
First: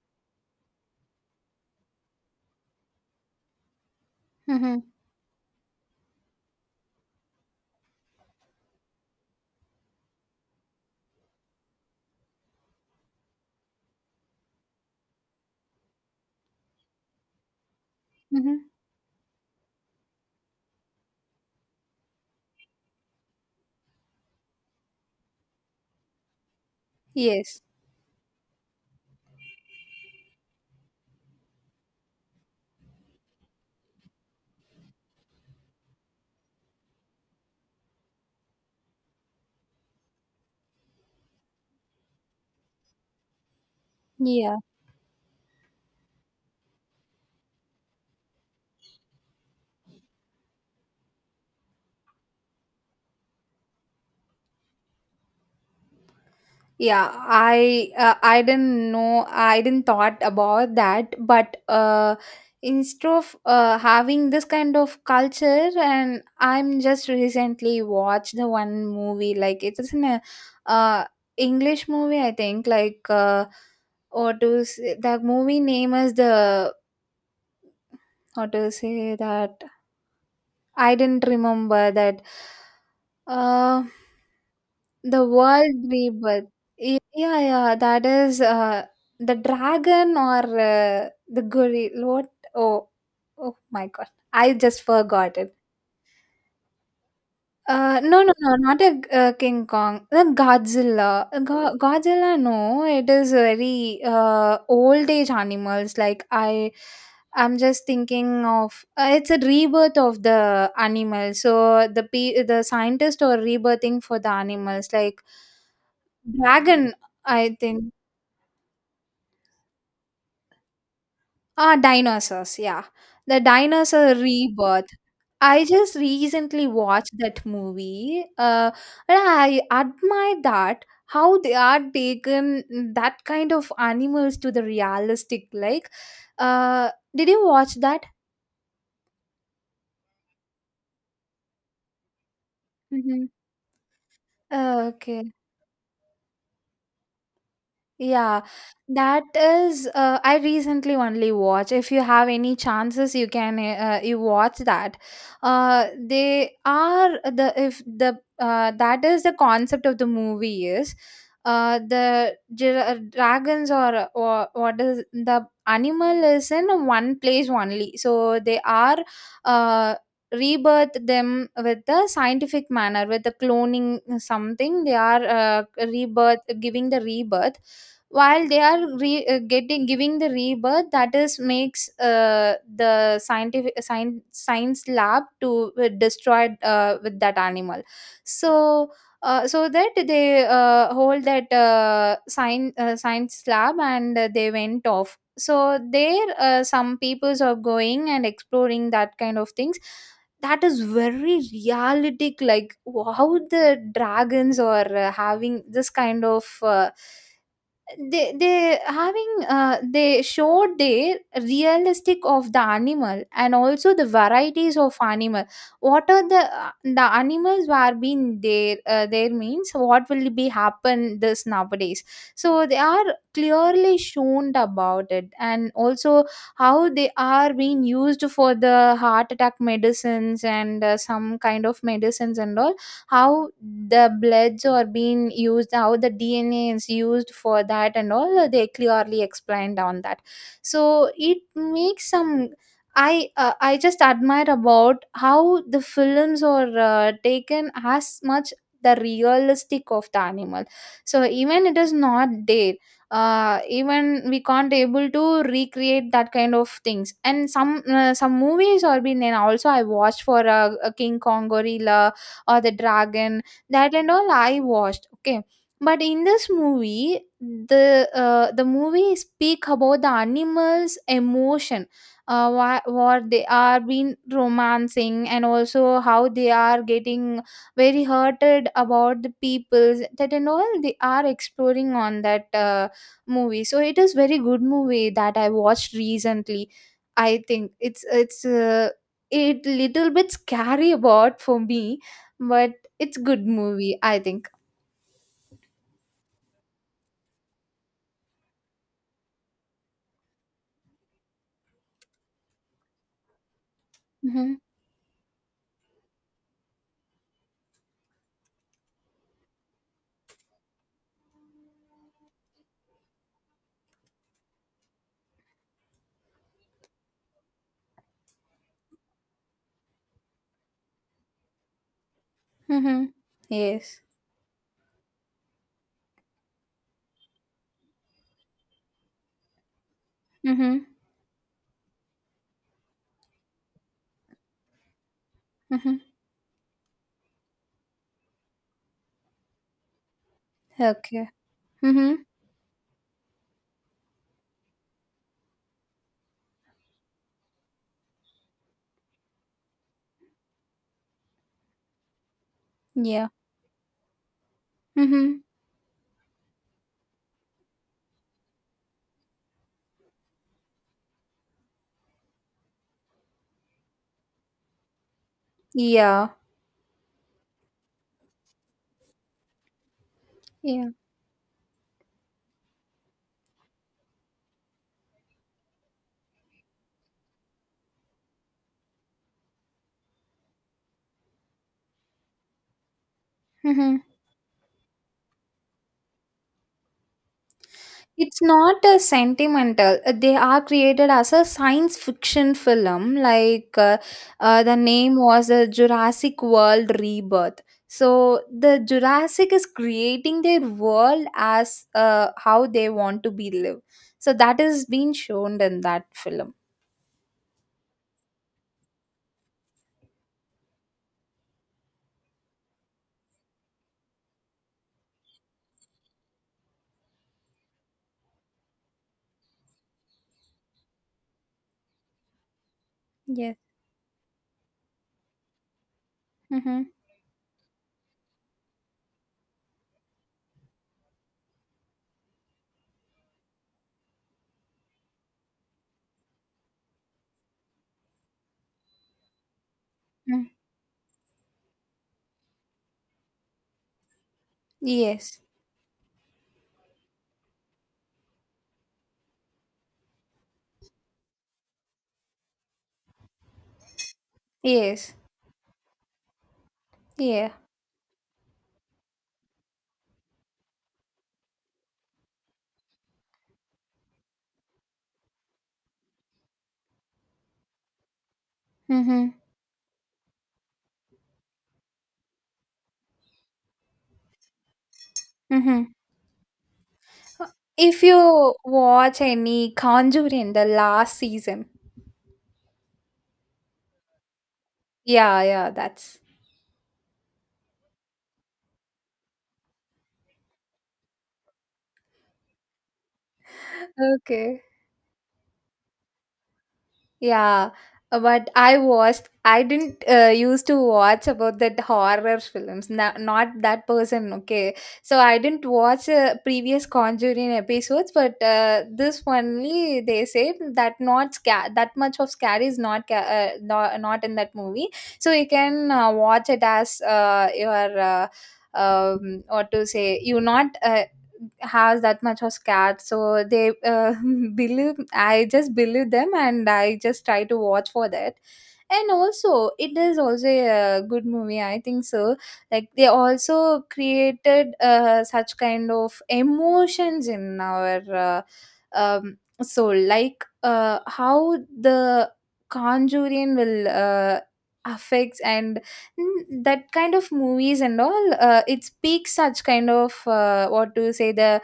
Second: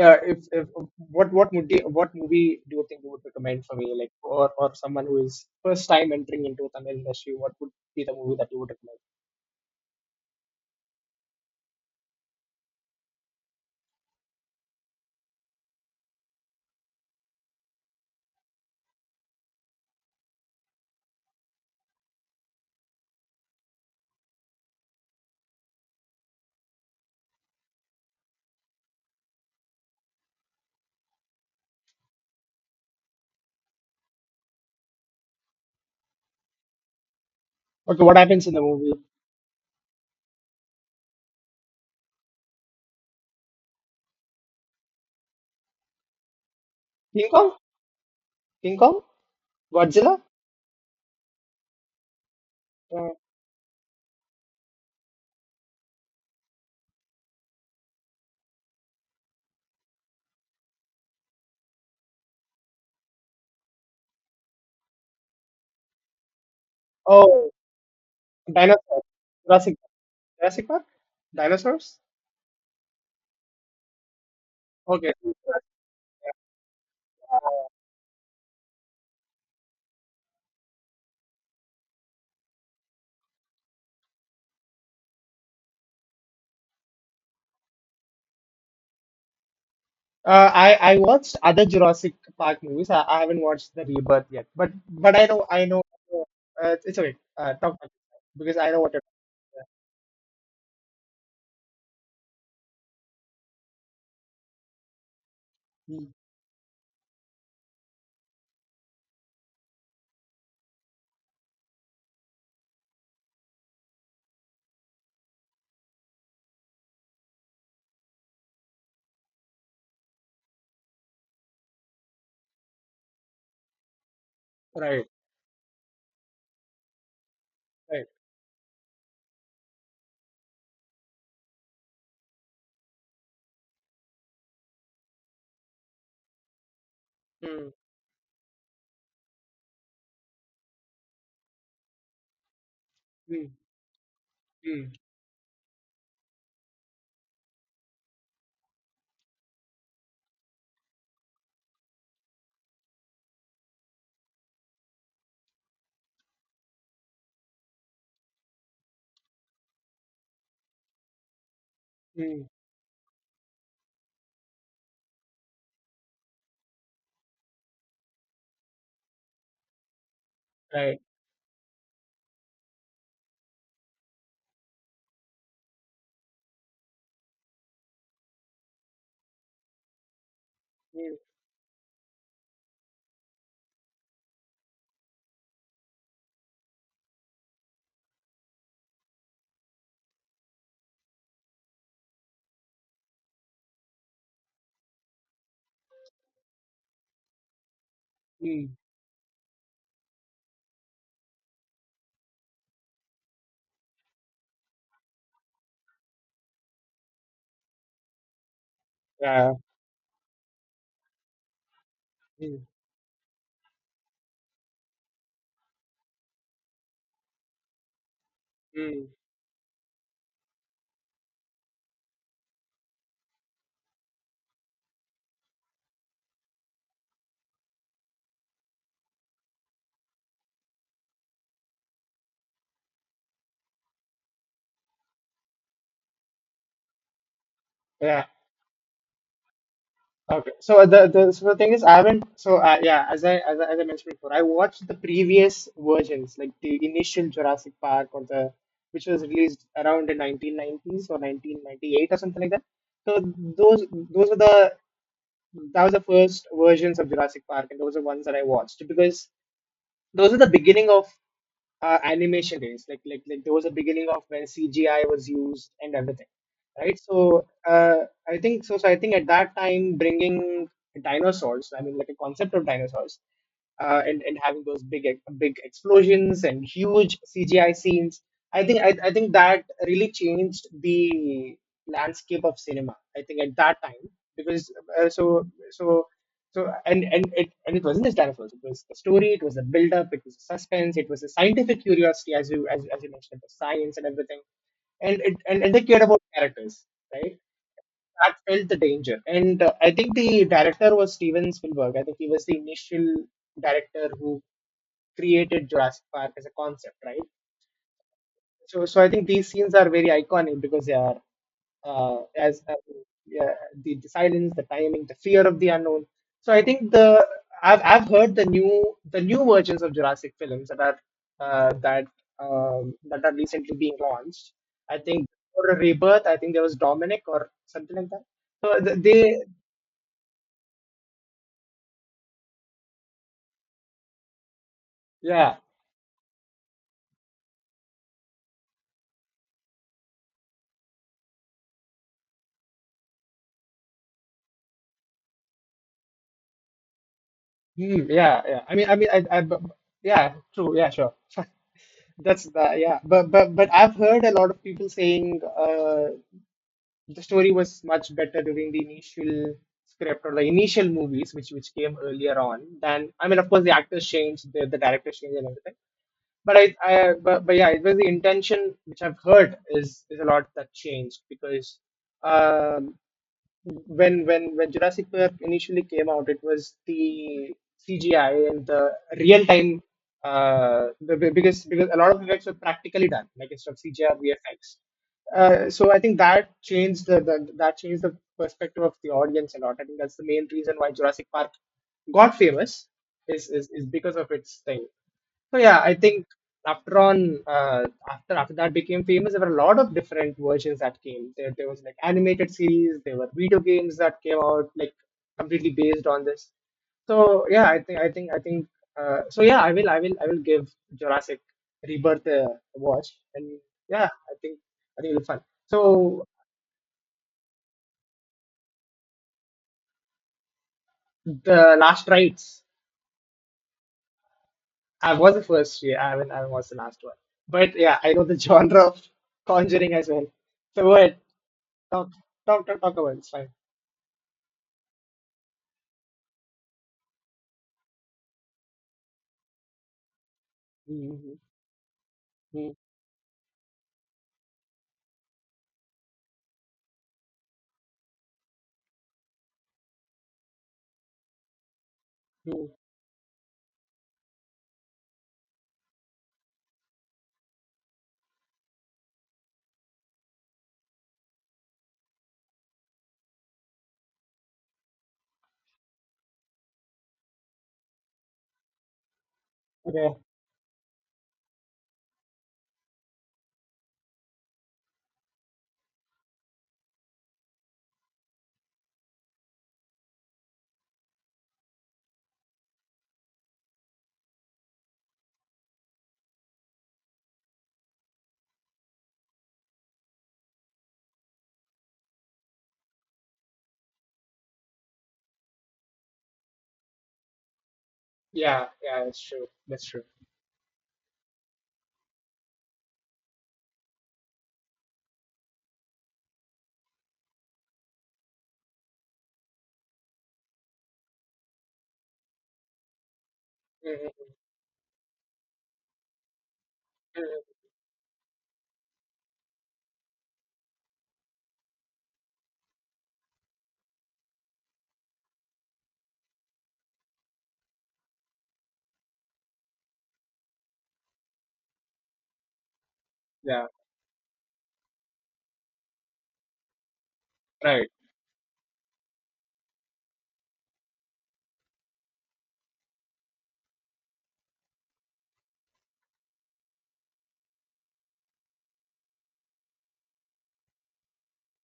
Speaker 1: if what movie do you think you would recommend for me, like, or
Speaker 2: Mm-hmm.
Speaker 1: someone who is first time entering into Tamil industry, what would be the movie that you would recommend?
Speaker 2: Mm-hmm. Yes.
Speaker 1: Okay, what happens in the movie?
Speaker 2: Yeah.
Speaker 1: King Kong, King Kong, Godzilla. Uh,
Speaker 2: Yeah, I didn't know I didn't thought about that, but instead of having this kind of culture, and I'm just
Speaker 1: Oh,
Speaker 2: recently watched the one
Speaker 1: dinosaurs.
Speaker 2: movie like it
Speaker 1: Jurassic
Speaker 2: is in a
Speaker 1: Jurassic Park?
Speaker 2: uh English
Speaker 1: Dinosaurs?
Speaker 2: movie, I think. Like, or to say,
Speaker 1: Okay.
Speaker 2: the movie name is the, how to say that I didn't remember that. Uh, the world rebirth. Yeah, yeah, yeah, that is the dragon, or
Speaker 1: I I watched
Speaker 2: the
Speaker 1: other
Speaker 2: gorilla.
Speaker 1: Jurassic
Speaker 2: What?
Speaker 1: Park
Speaker 2: Oh,
Speaker 1: movies. I haven't
Speaker 2: oh
Speaker 1: watched the
Speaker 2: my god!
Speaker 1: Rebirth yet,
Speaker 2: I
Speaker 1: but
Speaker 2: just
Speaker 1: but I
Speaker 2: forgot
Speaker 1: know
Speaker 2: it.
Speaker 1: I know. It's okay. Talk about it,
Speaker 2: No, no,
Speaker 1: because
Speaker 2: no,
Speaker 1: I know
Speaker 2: not
Speaker 1: what.
Speaker 2: a
Speaker 1: It is.
Speaker 2: King Kong. The Godzilla. Godzilla, no, it is very old age animals.
Speaker 1: Mm,
Speaker 2: Like, I, I'm just thinking of, it's a rebirth of the animal. So the the scientists are rebirthing for the animals, like dragon. I think, ah, dinosaurs. Yeah, the dinosaur rebirth.
Speaker 1: right.
Speaker 2: I just recently watched that
Speaker 1: Right.
Speaker 2: movie, and I admire that how they are taken, mm, that kind of animals to the realistic. Like, did you
Speaker 1: Mm,
Speaker 2: watch that? Hmm.
Speaker 1: mm, mm,
Speaker 2: Okay. Yeah, that is. I recently only watch. If you have any chances, you can you watch that. They are the, if the that is the concept of the movie is,
Speaker 1: mm,
Speaker 2: dragons, or what is the animal is in one place only. So they are uh rebirth
Speaker 1: right.
Speaker 2: them with the scientific manner, with the cloning something they are, rebirth, giving the rebirth while they are getting, giving the rebirth,
Speaker 1: Mm,
Speaker 2: that is makes, the scientific science lab to destroy with that animal. So so that they hold that science lab, and they went off, so there some peoples are going and
Speaker 1: mm,
Speaker 2: exploring that kind of things. That is very realistic, like how the dragons are having this kind of they having,
Speaker 1: yeah.
Speaker 2: they showed their realistic of the
Speaker 1: Mm,
Speaker 2: animal, and also the varieties of animal. What are the animals were being there
Speaker 1: mm,
Speaker 2: there means what will be happen this nowadays. So they are clearly shown about it, and also how they are being used for the heart attack medicines, and some kind of medicines and all. How the bloods are being used, how the DNA is used for that and
Speaker 1: yeah.
Speaker 2: all, they clearly explained on that.
Speaker 1: Okay, so
Speaker 2: So it
Speaker 1: the thing is, I
Speaker 2: makes
Speaker 1: haven't.
Speaker 2: some,
Speaker 1: So yeah, as I, as I
Speaker 2: I
Speaker 1: as I
Speaker 2: just
Speaker 1: mentioned before, I
Speaker 2: admire
Speaker 1: watched the
Speaker 2: about how
Speaker 1: previous
Speaker 2: the
Speaker 1: versions,
Speaker 2: films
Speaker 1: like the
Speaker 2: are
Speaker 1: initial
Speaker 2: taken
Speaker 1: Jurassic Park,
Speaker 2: as
Speaker 1: or the
Speaker 2: much the
Speaker 1: which was released
Speaker 2: realistic
Speaker 1: around
Speaker 2: of
Speaker 1: the
Speaker 2: the animal.
Speaker 1: 1990s or
Speaker 2: So even it is
Speaker 1: 1998 or
Speaker 2: not
Speaker 1: something like that.
Speaker 2: there.
Speaker 1: So those
Speaker 2: Even
Speaker 1: those were
Speaker 2: we can't
Speaker 1: the
Speaker 2: able to
Speaker 1: that was the
Speaker 2: recreate that
Speaker 1: first
Speaker 2: kind of
Speaker 1: versions of
Speaker 2: things.
Speaker 1: Jurassic
Speaker 2: And
Speaker 1: Park, and those are ones that
Speaker 2: some
Speaker 1: I watched
Speaker 2: movies are been,
Speaker 1: because
Speaker 2: and also I watched
Speaker 1: those are
Speaker 2: for
Speaker 1: the beginning
Speaker 2: a
Speaker 1: of
Speaker 2: King Kong gorilla,
Speaker 1: animation
Speaker 2: or the
Speaker 1: days. Like like
Speaker 2: dragon,
Speaker 1: like there was a
Speaker 2: that
Speaker 1: beginning
Speaker 2: and
Speaker 1: of
Speaker 2: all
Speaker 1: when
Speaker 2: I
Speaker 1: CGI
Speaker 2: watched,
Speaker 1: was
Speaker 2: okay.
Speaker 1: used and
Speaker 2: But in
Speaker 1: everything,
Speaker 2: this
Speaker 1: right?
Speaker 2: movie,
Speaker 1: So
Speaker 2: the
Speaker 1: I think so. So I think
Speaker 2: movie
Speaker 1: at that
Speaker 2: speak
Speaker 1: time,
Speaker 2: about the
Speaker 1: bringing
Speaker 2: animals
Speaker 1: dinosaurs, I
Speaker 2: emotion.
Speaker 1: mean, like a concept of dinosaurs,
Speaker 2: What they are being
Speaker 1: and having those
Speaker 2: romancing, and
Speaker 1: big
Speaker 2: also how
Speaker 1: explosions
Speaker 2: they
Speaker 1: and
Speaker 2: are
Speaker 1: huge
Speaker 2: getting
Speaker 1: CGI
Speaker 2: very
Speaker 1: scenes, I
Speaker 2: hurted
Speaker 1: think I, I
Speaker 2: about
Speaker 1: think
Speaker 2: the
Speaker 1: that
Speaker 2: people,
Speaker 1: really
Speaker 2: that and
Speaker 1: changed
Speaker 2: all they are
Speaker 1: the
Speaker 2: exploring on
Speaker 1: landscape
Speaker 2: that
Speaker 1: of cinema. I think at
Speaker 2: movie.
Speaker 1: that
Speaker 2: So it
Speaker 1: time
Speaker 2: is very good
Speaker 1: because uh,
Speaker 2: movie that
Speaker 1: so
Speaker 2: I watched
Speaker 1: so
Speaker 2: recently.
Speaker 1: and
Speaker 2: I think
Speaker 1: it
Speaker 2: it's
Speaker 1: wasn't just that, of course. It was the story, it was the
Speaker 2: it
Speaker 1: build up,
Speaker 2: little
Speaker 1: it
Speaker 2: bit
Speaker 1: was the
Speaker 2: scary
Speaker 1: suspense,
Speaker 2: [LAUGHS]
Speaker 1: it was the
Speaker 2: about for
Speaker 1: scientific
Speaker 2: me,
Speaker 1: curiosity as
Speaker 2: but
Speaker 1: as you
Speaker 2: it's
Speaker 1: mentioned,
Speaker 2: good
Speaker 1: the
Speaker 2: movie,
Speaker 1: science and
Speaker 2: I
Speaker 1: everything.
Speaker 2: think.
Speaker 1: And it and they cared about characters, right? That felt the danger. And I think the director was Steven Spielberg. I think he was the initial director who
Speaker 2: Mm-hmm.
Speaker 1: created Jurassic Park as a concept, right? So I think these scenes are very iconic because they are as yeah, the silence, the timing, the fear of the unknown. So I think the I've heard the new versions of Jurassic films that are uh, that
Speaker 2: Mm-hmm.
Speaker 1: that are recently being
Speaker 2: Yes.
Speaker 1: launched. I think for a rebirth, I think there was Dominic or something like that. So they
Speaker 2: Mm-hmm.
Speaker 1: yeah.
Speaker 2: Mm-hmm. Okay. Mm-hmm.
Speaker 1: Hmm, yeah yeah. I mean yeah true, yeah sure. [LAUGHS] That's the yeah,
Speaker 2: Yeah.
Speaker 1: but I've heard a lot of people
Speaker 2: Mm-hmm.
Speaker 1: saying. The story was much better during the initial script or the initial movies which came earlier on than, I mean, of course the actors changed, the director changed and everything,
Speaker 2: Yeah.
Speaker 1: but but yeah, it was the intention which I've heard is a lot that
Speaker 2: Yeah.
Speaker 1: changed because um when when Jurassic Park initially came out, it was the CGI and the real time because a lot of effects were practically done, like instead of
Speaker 2: Mm-hmm.
Speaker 1: CGI or VFX. So I think that changed the that changed the
Speaker 2: It's
Speaker 1: perspective
Speaker 2: not
Speaker 1: of
Speaker 2: a
Speaker 1: the audience a lot. I think
Speaker 2: sentimental,
Speaker 1: that's the
Speaker 2: they
Speaker 1: main
Speaker 2: are
Speaker 1: reason why
Speaker 2: created
Speaker 1: Jurassic
Speaker 2: as a
Speaker 1: Park
Speaker 2: science
Speaker 1: got
Speaker 2: fiction
Speaker 1: famous
Speaker 2: film.
Speaker 1: is
Speaker 2: Like,
Speaker 1: is because of its
Speaker 2: the
Speaker 1: thing.
Speaker 2: name was
Speaker 1: So
Speaker 2: a
Speaker 1: yeah, I think
Speaker 2: Jurassic World
Speaker 1: after on
Speaker 2: Rebirth. So
Speaker 1: after after that
Speaker 2: the
Speaker 1: became famous, there
Speaker 2: Jurassic
Speaker 1: were a
Speaker 2: is
Speaker 1: lot of different
Speaker 2: creating their
Speaker 1: versions that
Speaker 2: world
Speaker 1: came. There was
Speaker 2: as,
Speaker 1: like animated
Speaker 2: how they
Speaker 1: series, there
Speaker 2: want
Speaker 1: were
Speaker 2: to be
Speaker 1: video
Speaker 2: live.
Speaker 1: games that
Speaker 2: So
Speaker 1: came
Speaker 2: that
Speaker 1: out
Speaker 2: is
Speaker 1: like
Speaker 2: being shown
Speaker 1: completely
Speaker 2: in that
Speaker 1: based on this.
Speaker 2: film.
Speaker 1: So yeah, I think so yeah, I will give Jurassic Rebirth a watch, and yeah, I think it'll be fun. So the last rites
Speaker 2: Yes.
Speaker 1: I was the first, yeah, I haven't, I was the
Speaker 2: Mm-hmm.
Speaker 1: last one. But yeah, I know the [LAUGHS] genre of conjuring as well. So what? Talk, talk, talk, not don't, do.
Speaker 2: Mm.
Speaker 1: Mm-hmm. Mm-hmm.
Speaker 2: Yes.
Speaker 1: Mm-hmm.
Speaker 2: Yes. Yeah. Mm-hmm.
Speaker 1: Okay.
Speaker 2: Mm-hmm. If you watch any Conjuring, the last season. Yeah, yeah, that's [LAUGHS] okay. Yeah, but
Speaker 1: Yeah,
Speaker 2: I
Speaker 1: yeah, that's
Speaker 2: watched.
Speaker 1: true.
Speaker 2: I
Speaker 1: That's true.
Speaker 2: didn't used to watch about that horror films. No, not that person. Okay, so I didn't watch previous Conjuring episodes, but this only they say that not that much of scary is not not, not
Speaker 1: Mm-hmm.
Speaker 2: in that movie. So you can watch it as
Speaker 1: Mm-hmm,
Speaker 2: your. What to say, you not has that much of scat, so they [LAUGHS] believe, I just believe them, and I just try to watch for that. And also it is also a good movie, I think so. Like, they
Speaker 1: yeah,
Speaker 2: also created such kind of emotions in
Speaker 1: right.
Speaker 2: our soul, like how the conjuring will affects, and mm, that kind of movies and all, it speaks such kind of, what to say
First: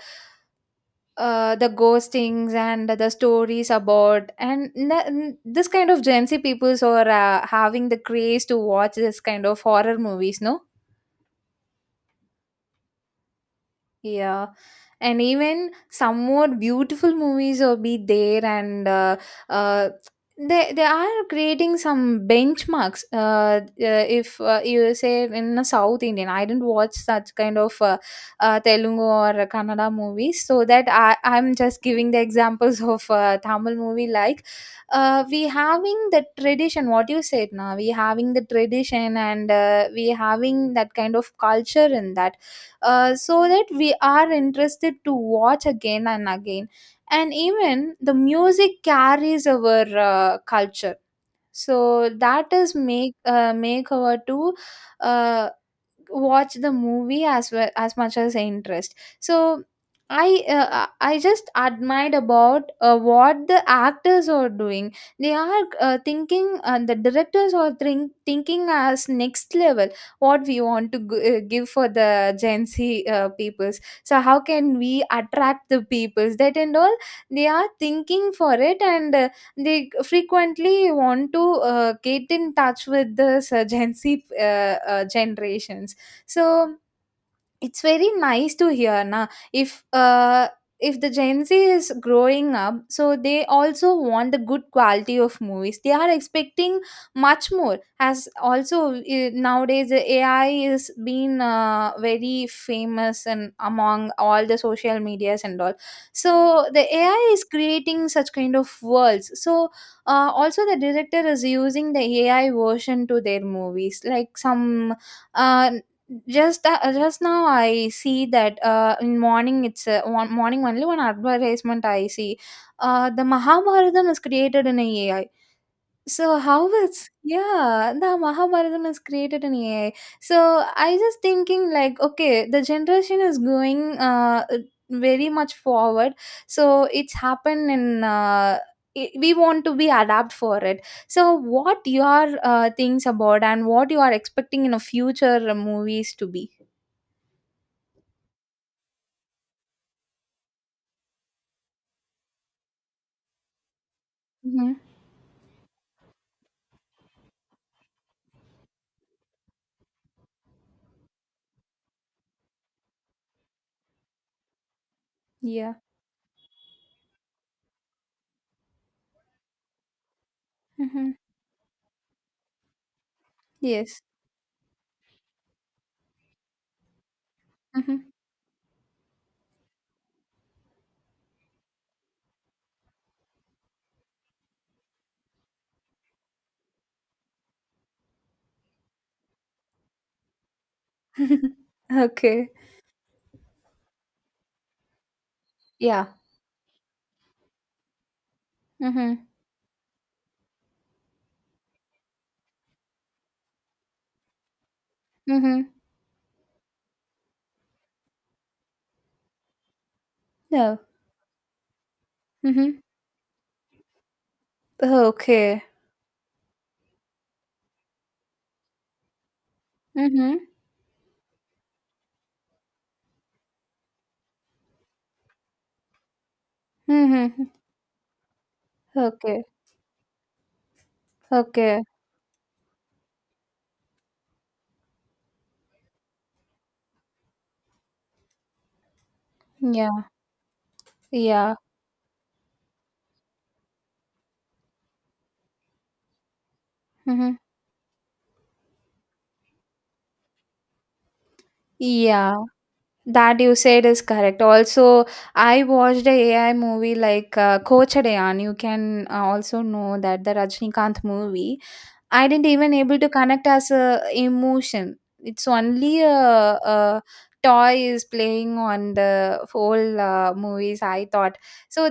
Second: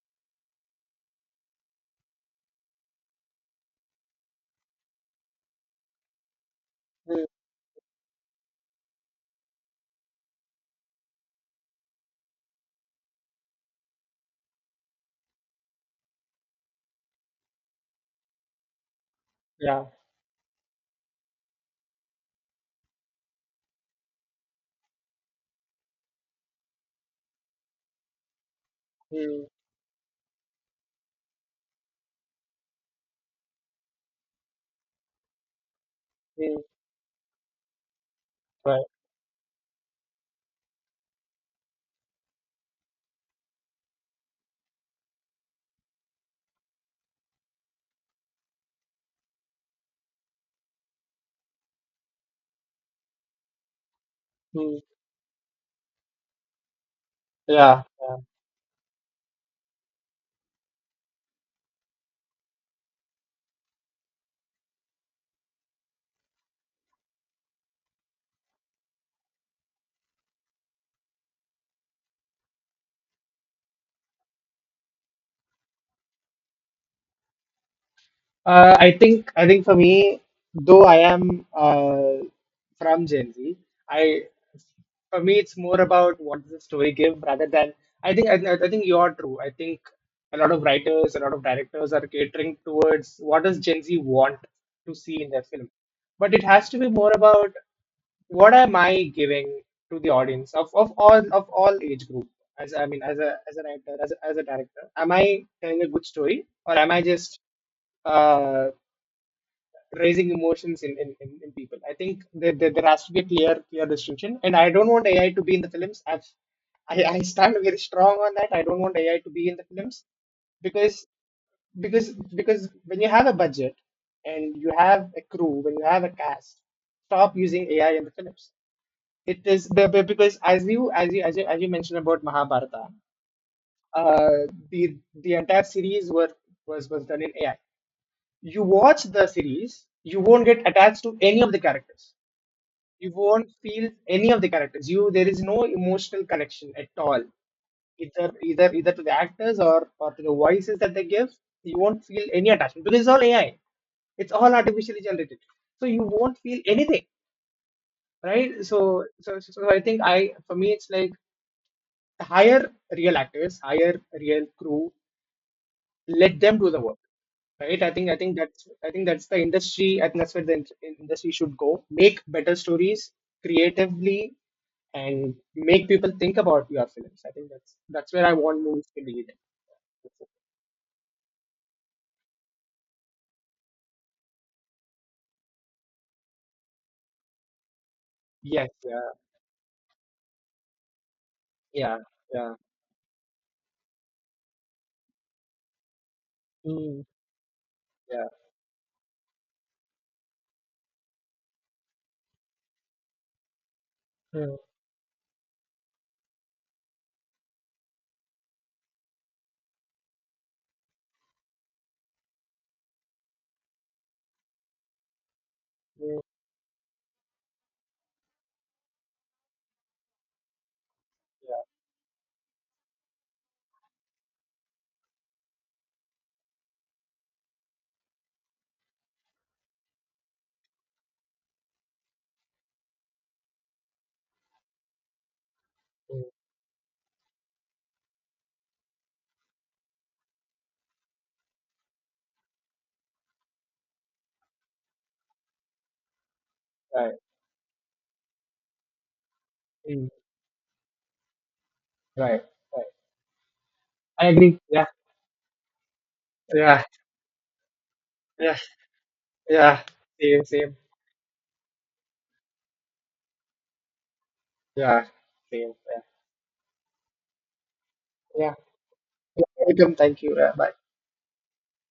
Speaker 2: the ghostings and the stories about. And this kind of Gen Z peoples are
Speaker 1: Mm,
Speaker 2: having the craze to watch this kind of horror movies, no? Yeah, and even some more beautiful movies will be there, and
Speaker 1: yeah.
Speaker 2: uh, they are creating some benchmarks. If you say in a South Indian, I didn't watch such kind of Telugu or
Speaker 1: Mm-hmm.
Speaker 2: Kannada movies, so that I I'm just giving the examples [LAUGHS] of Tamil movie. Like, we having the
Speaker 1: Mm-hmm,
Speaker 2: tradition. What you said now, we having the
Speaker 1: right.
Speaker 2: tradition, and we having that kind of culture in that, so that we are interested to watch again and again. And even the music carries our culture, so that is make make our two
Speaker 1: Mm.
Speaker 2: uh, watch the movie as well
Speaker 1: Yeah.
Speaker 2: as much
Speaker 1: Yeah.
Speaker 2: as I interest. So I just admired about what the actors are doing. They are thinking, the directors are thinking as next level. What we want to give for the Gen Z peoples. So how can we attract the peoples? That and all they are thinking for
Speaker 1: Uh,
Speaker 2: it,
Speaker 1: I
Speaker 2: and
Speaker 1: think I think for
Speaker 2: they
Speaker 1: me, though
Speaker 2: frequently
Speaker 1: I
Speaker 2: want to
Speaker 1: am
Speaker 2: get in touch
Speaker 1: from
Speaker 2: with
Speaker 1: Gen
Speaker 2: the
Speaker 1: Z,
Speaker 2: Gen
Speaker 1: I
Speaker 2: Z
Speaker 1: for me, it's more
Speaker 2: generations.
Speaker 1: about what does the
Speaker 2: So
Speaker 1: story give rather than
Speaker 2: it's very
Speaker 1: I think I,
Speaker 2: nice
Speaker 1: I
Speaker 2: to
Speaker 1: think you
Speaker 2: hear,
Speaker 1: are
Speaker 2: na.
Speaker 1: true. I think
Speaker 2: If
Speaker 1: a lot of
Speaker 2: the
Speaker 1: writers, a lot
Speaker 2: Gen
Speaker 1: of
Speaker 2: Z
Speaker 1: directors
Speaker 2: is
Speaker 1: are
Speaker 2: growing
Speaker 1: catering
Speaker 2: up,
Speaker 1: towards
Speaker 2: so
Speaker 1: what
Speaker 2: they
Speaker 1: does Gen
Speaker 2: also
Speaker 1: Z
Speaker 2: want
Speaker 1: want
Speaker 2: the good
Speaker 1: to
Speaker 2: quality
Speaker 1: see in
Speaker 2: of
Speaker 1: their film.
Speaker 2: movies, they are
Speaker 1: But it has to
Speaker 2: expecting.
Speaker 1: be more
Speaker 2: Much
Speaker 1: about
Speaker 2: more as
Speaker 1: what am
Speaker 2: also
Speaker 1: I giving
Speaker 2: nowadays
Speaker 1: to
Speaker 2: the
Speaker 1: the
Speaker 2: AI
Speaker 1: audience of, of
Speaker 2: is
Speaker 1: all
Speaker 2: being
Speaker 1: of all age group?
Speaker 2: very
Speaker 1: As, I mean, as
Speaker 2: famous
Speaker 1: a
Speaker 2: and
Speaker 1: writer,
Speaker 2: among
Speaker 1: as as a
Speaker 2: all the
Speaker 1: director,
Speaker 2: social
Speaker 1: am I
Speaker 2: medias and all.
Speaker 1: telling a good
Speaker 2: So
Speaker 1: story or
Speaker 2: the
Speaker 1: am I
Speaker 2: AI
Speaker 1: just
Speaker 2: is creating such kind
Speaker 1: uh
Speaker 2: of worlds. So
Speaker 1: raising
Speaker 2: also the
Speaker 1: emotions in,
Speaker 2: director is
Speaker 1: in people.
Speaker 2: using
Speaker 1: I
Speaker 2: the
Speaker 1: think
Speaker 2: AI
Speaker 1: there has
Speaker 2: version
Speaker 1: to be
Speaker 2: to
Speaker 1: a
Speaker 2: their
Speaker 1: clear
Speaker 2: movies, like
Speaker 1: distinction, and I don't
Speaker 2: some
Speaker 1: want AI to be in the
Speaker 2: uh,
Speaker 1: films. I I
Speaker 2: just now
Speaker 1: stand very
Speaker 2: I
Speaker 1: strong
Speaker 2: see
Speaker 1: on that.
Speaker 2: that
Speaker 1: I don't want AI
Speaker 2: in
Speaker 1: to be in the
Speaker 2: morning, it's
Speaker 1: films
Speaker 2: one morning only, one
Speaker 1: because
Speaker 2: advertisement I
Speaker 1: because
Speaker 2: see,
Speaker 1: because when you
Speaker 2: the
Speaker 1: have a budget
Speaker 2: Mahabharatam is
Speaker 1: and
Speaker 2: created
Speaker 1: you
Speaker 2: in
Speaker 1: have a
Speaker 2: AI.
Speaker 1: crew, when you have a
Speaker 2: So
Speaker 1: cast,
Speaker 2: how it's,
Speaker 1: stop using AI
Speaker 2: yeah,
Speaker 1: in the
Speaker 2: the
Speaker 1: films.
Speaker 2: Mahabharatam is
Speaker 1: It
Speaker 2: created in
Speaker 1: is
Speaker 2: AI.
Speaker 1: because
Speaker 2: So
Speaker 1: as
Speaker 2: I just
Speaker 1: as you
Speaker 2: thinking like,
Speaker 1: mentioned about
Speaker 2: okay, the
Speaker 1: Mahabharata,
Speaker 2: generation is going uh,
Speaker 1: uh,
Speaker 2: very
Speaker 1: the
Speaker 2: much
Speaker 1: entire series
Speaker 2: forward.
Speaker 1: were
Speaker 2: So
Speaker 1: was
Speaker 2: it's
Speaker 1: done in AI.
Speaker 2: happened in
Speaker 1: You watch
Speaker 2: I
Speaker 1: the
Speaker 2: we want
Speaker 1: series,
Speaker 2: to be
Speaker 1: you
Speaker 2: adapt
Speaker 1: won't
Speaker 2: for
Speaker 1: get
Speaker 2: it.
Speaker 1: attached to
Speaker 2: So
Speaker 1: any of the
Speaker 2: what
Speaker 1: characters.
Speaker 2: your things
Speaker 1: You
Speaker 2: about,
Speaker 1: won't
Speaker 2: and
Speaker 1: feel
Speaker 2: what you are
Speaker 1: any of the
Speaker 2: expecting in a
Speaker 1: characters. You there is
Speaker 2: future
Speaker 1: no
Speaker 2: movies
Speaker 1: emotional
Speaker 2: to be.
Speaker 1: connection at all, either to the actors or to the voices that they give. You won't feel any attachment because it's all AI. It's all
Speaker 2: Mhm.
Speaker 1: artificially generated, so you won't feel anything, right? So I think I for me it's like hire real actors, hire real crew,
Speaker 2: Yeah.
Speaker 1: let them do the work, right? I think that's the industry. I think that's where the
Speaker 2: Mhm.
Speaker 1: industry should go. Make better stories
Speaker 2: Yes.
Speaker 1: creatively and make people think about your films. I think
Speaker 2: Mhm.
Speaker 1: that's where I want movies to lead. Yes. Yeah.
Speaker 2: [LAUGHS]
Speaker 1: Yeah.
Speaker 2: Okay.
Speaker 1: Yeah.
Speaker 2: Yeah.
Speaker 1: Mm, yeah.
Speaker 2: Mhm.
Speaker 1: Mm,
Speaker 2: Mhm. No. Mhm. Okay.
Speaker 1: mm,
Speaker 2: Mhm.
Speaker 1: yeah.
Speaker 2: Mhm. Okay. Okay.
Speaker 1: Mm,
Speaker 2: Yeah. Yeah.
Speaker 1: right.
Speaker 2: Mhm.
Speaker 1: Mm,
Speaker 2: Yeah,
Speaker 1: right. Right.
Speaker 2: that you said is
Speaker 1: I
Speaker 2: correct.
Speaker 1: agree. Yeah.
Speaker 2: Also, I watched a AI
Speaker 1: Yeah.
Speaker 2: movie like Kochadayan. You
Speaker 1: Yeah.
Speaker 2: can also
Speaker 1: Yeah.
Speaker 2: know that the
Speaker 1: Same same.
Speaker 2: Rajnikanth movie. I didn't even able to connect as a emotion.
Speaker 1: Yeah.
Speaker 2: It's
Speaker 1: Same. Yeah.
Speaker 2: only a toy is
Speaker 1: Yeah.
Speaker 2: playing on the
Speaker 1: Welcome.
Speaker 2: whole
Speaker 1: Thank you. Yeah. Bye.
Speaker 2: movies. I thought, so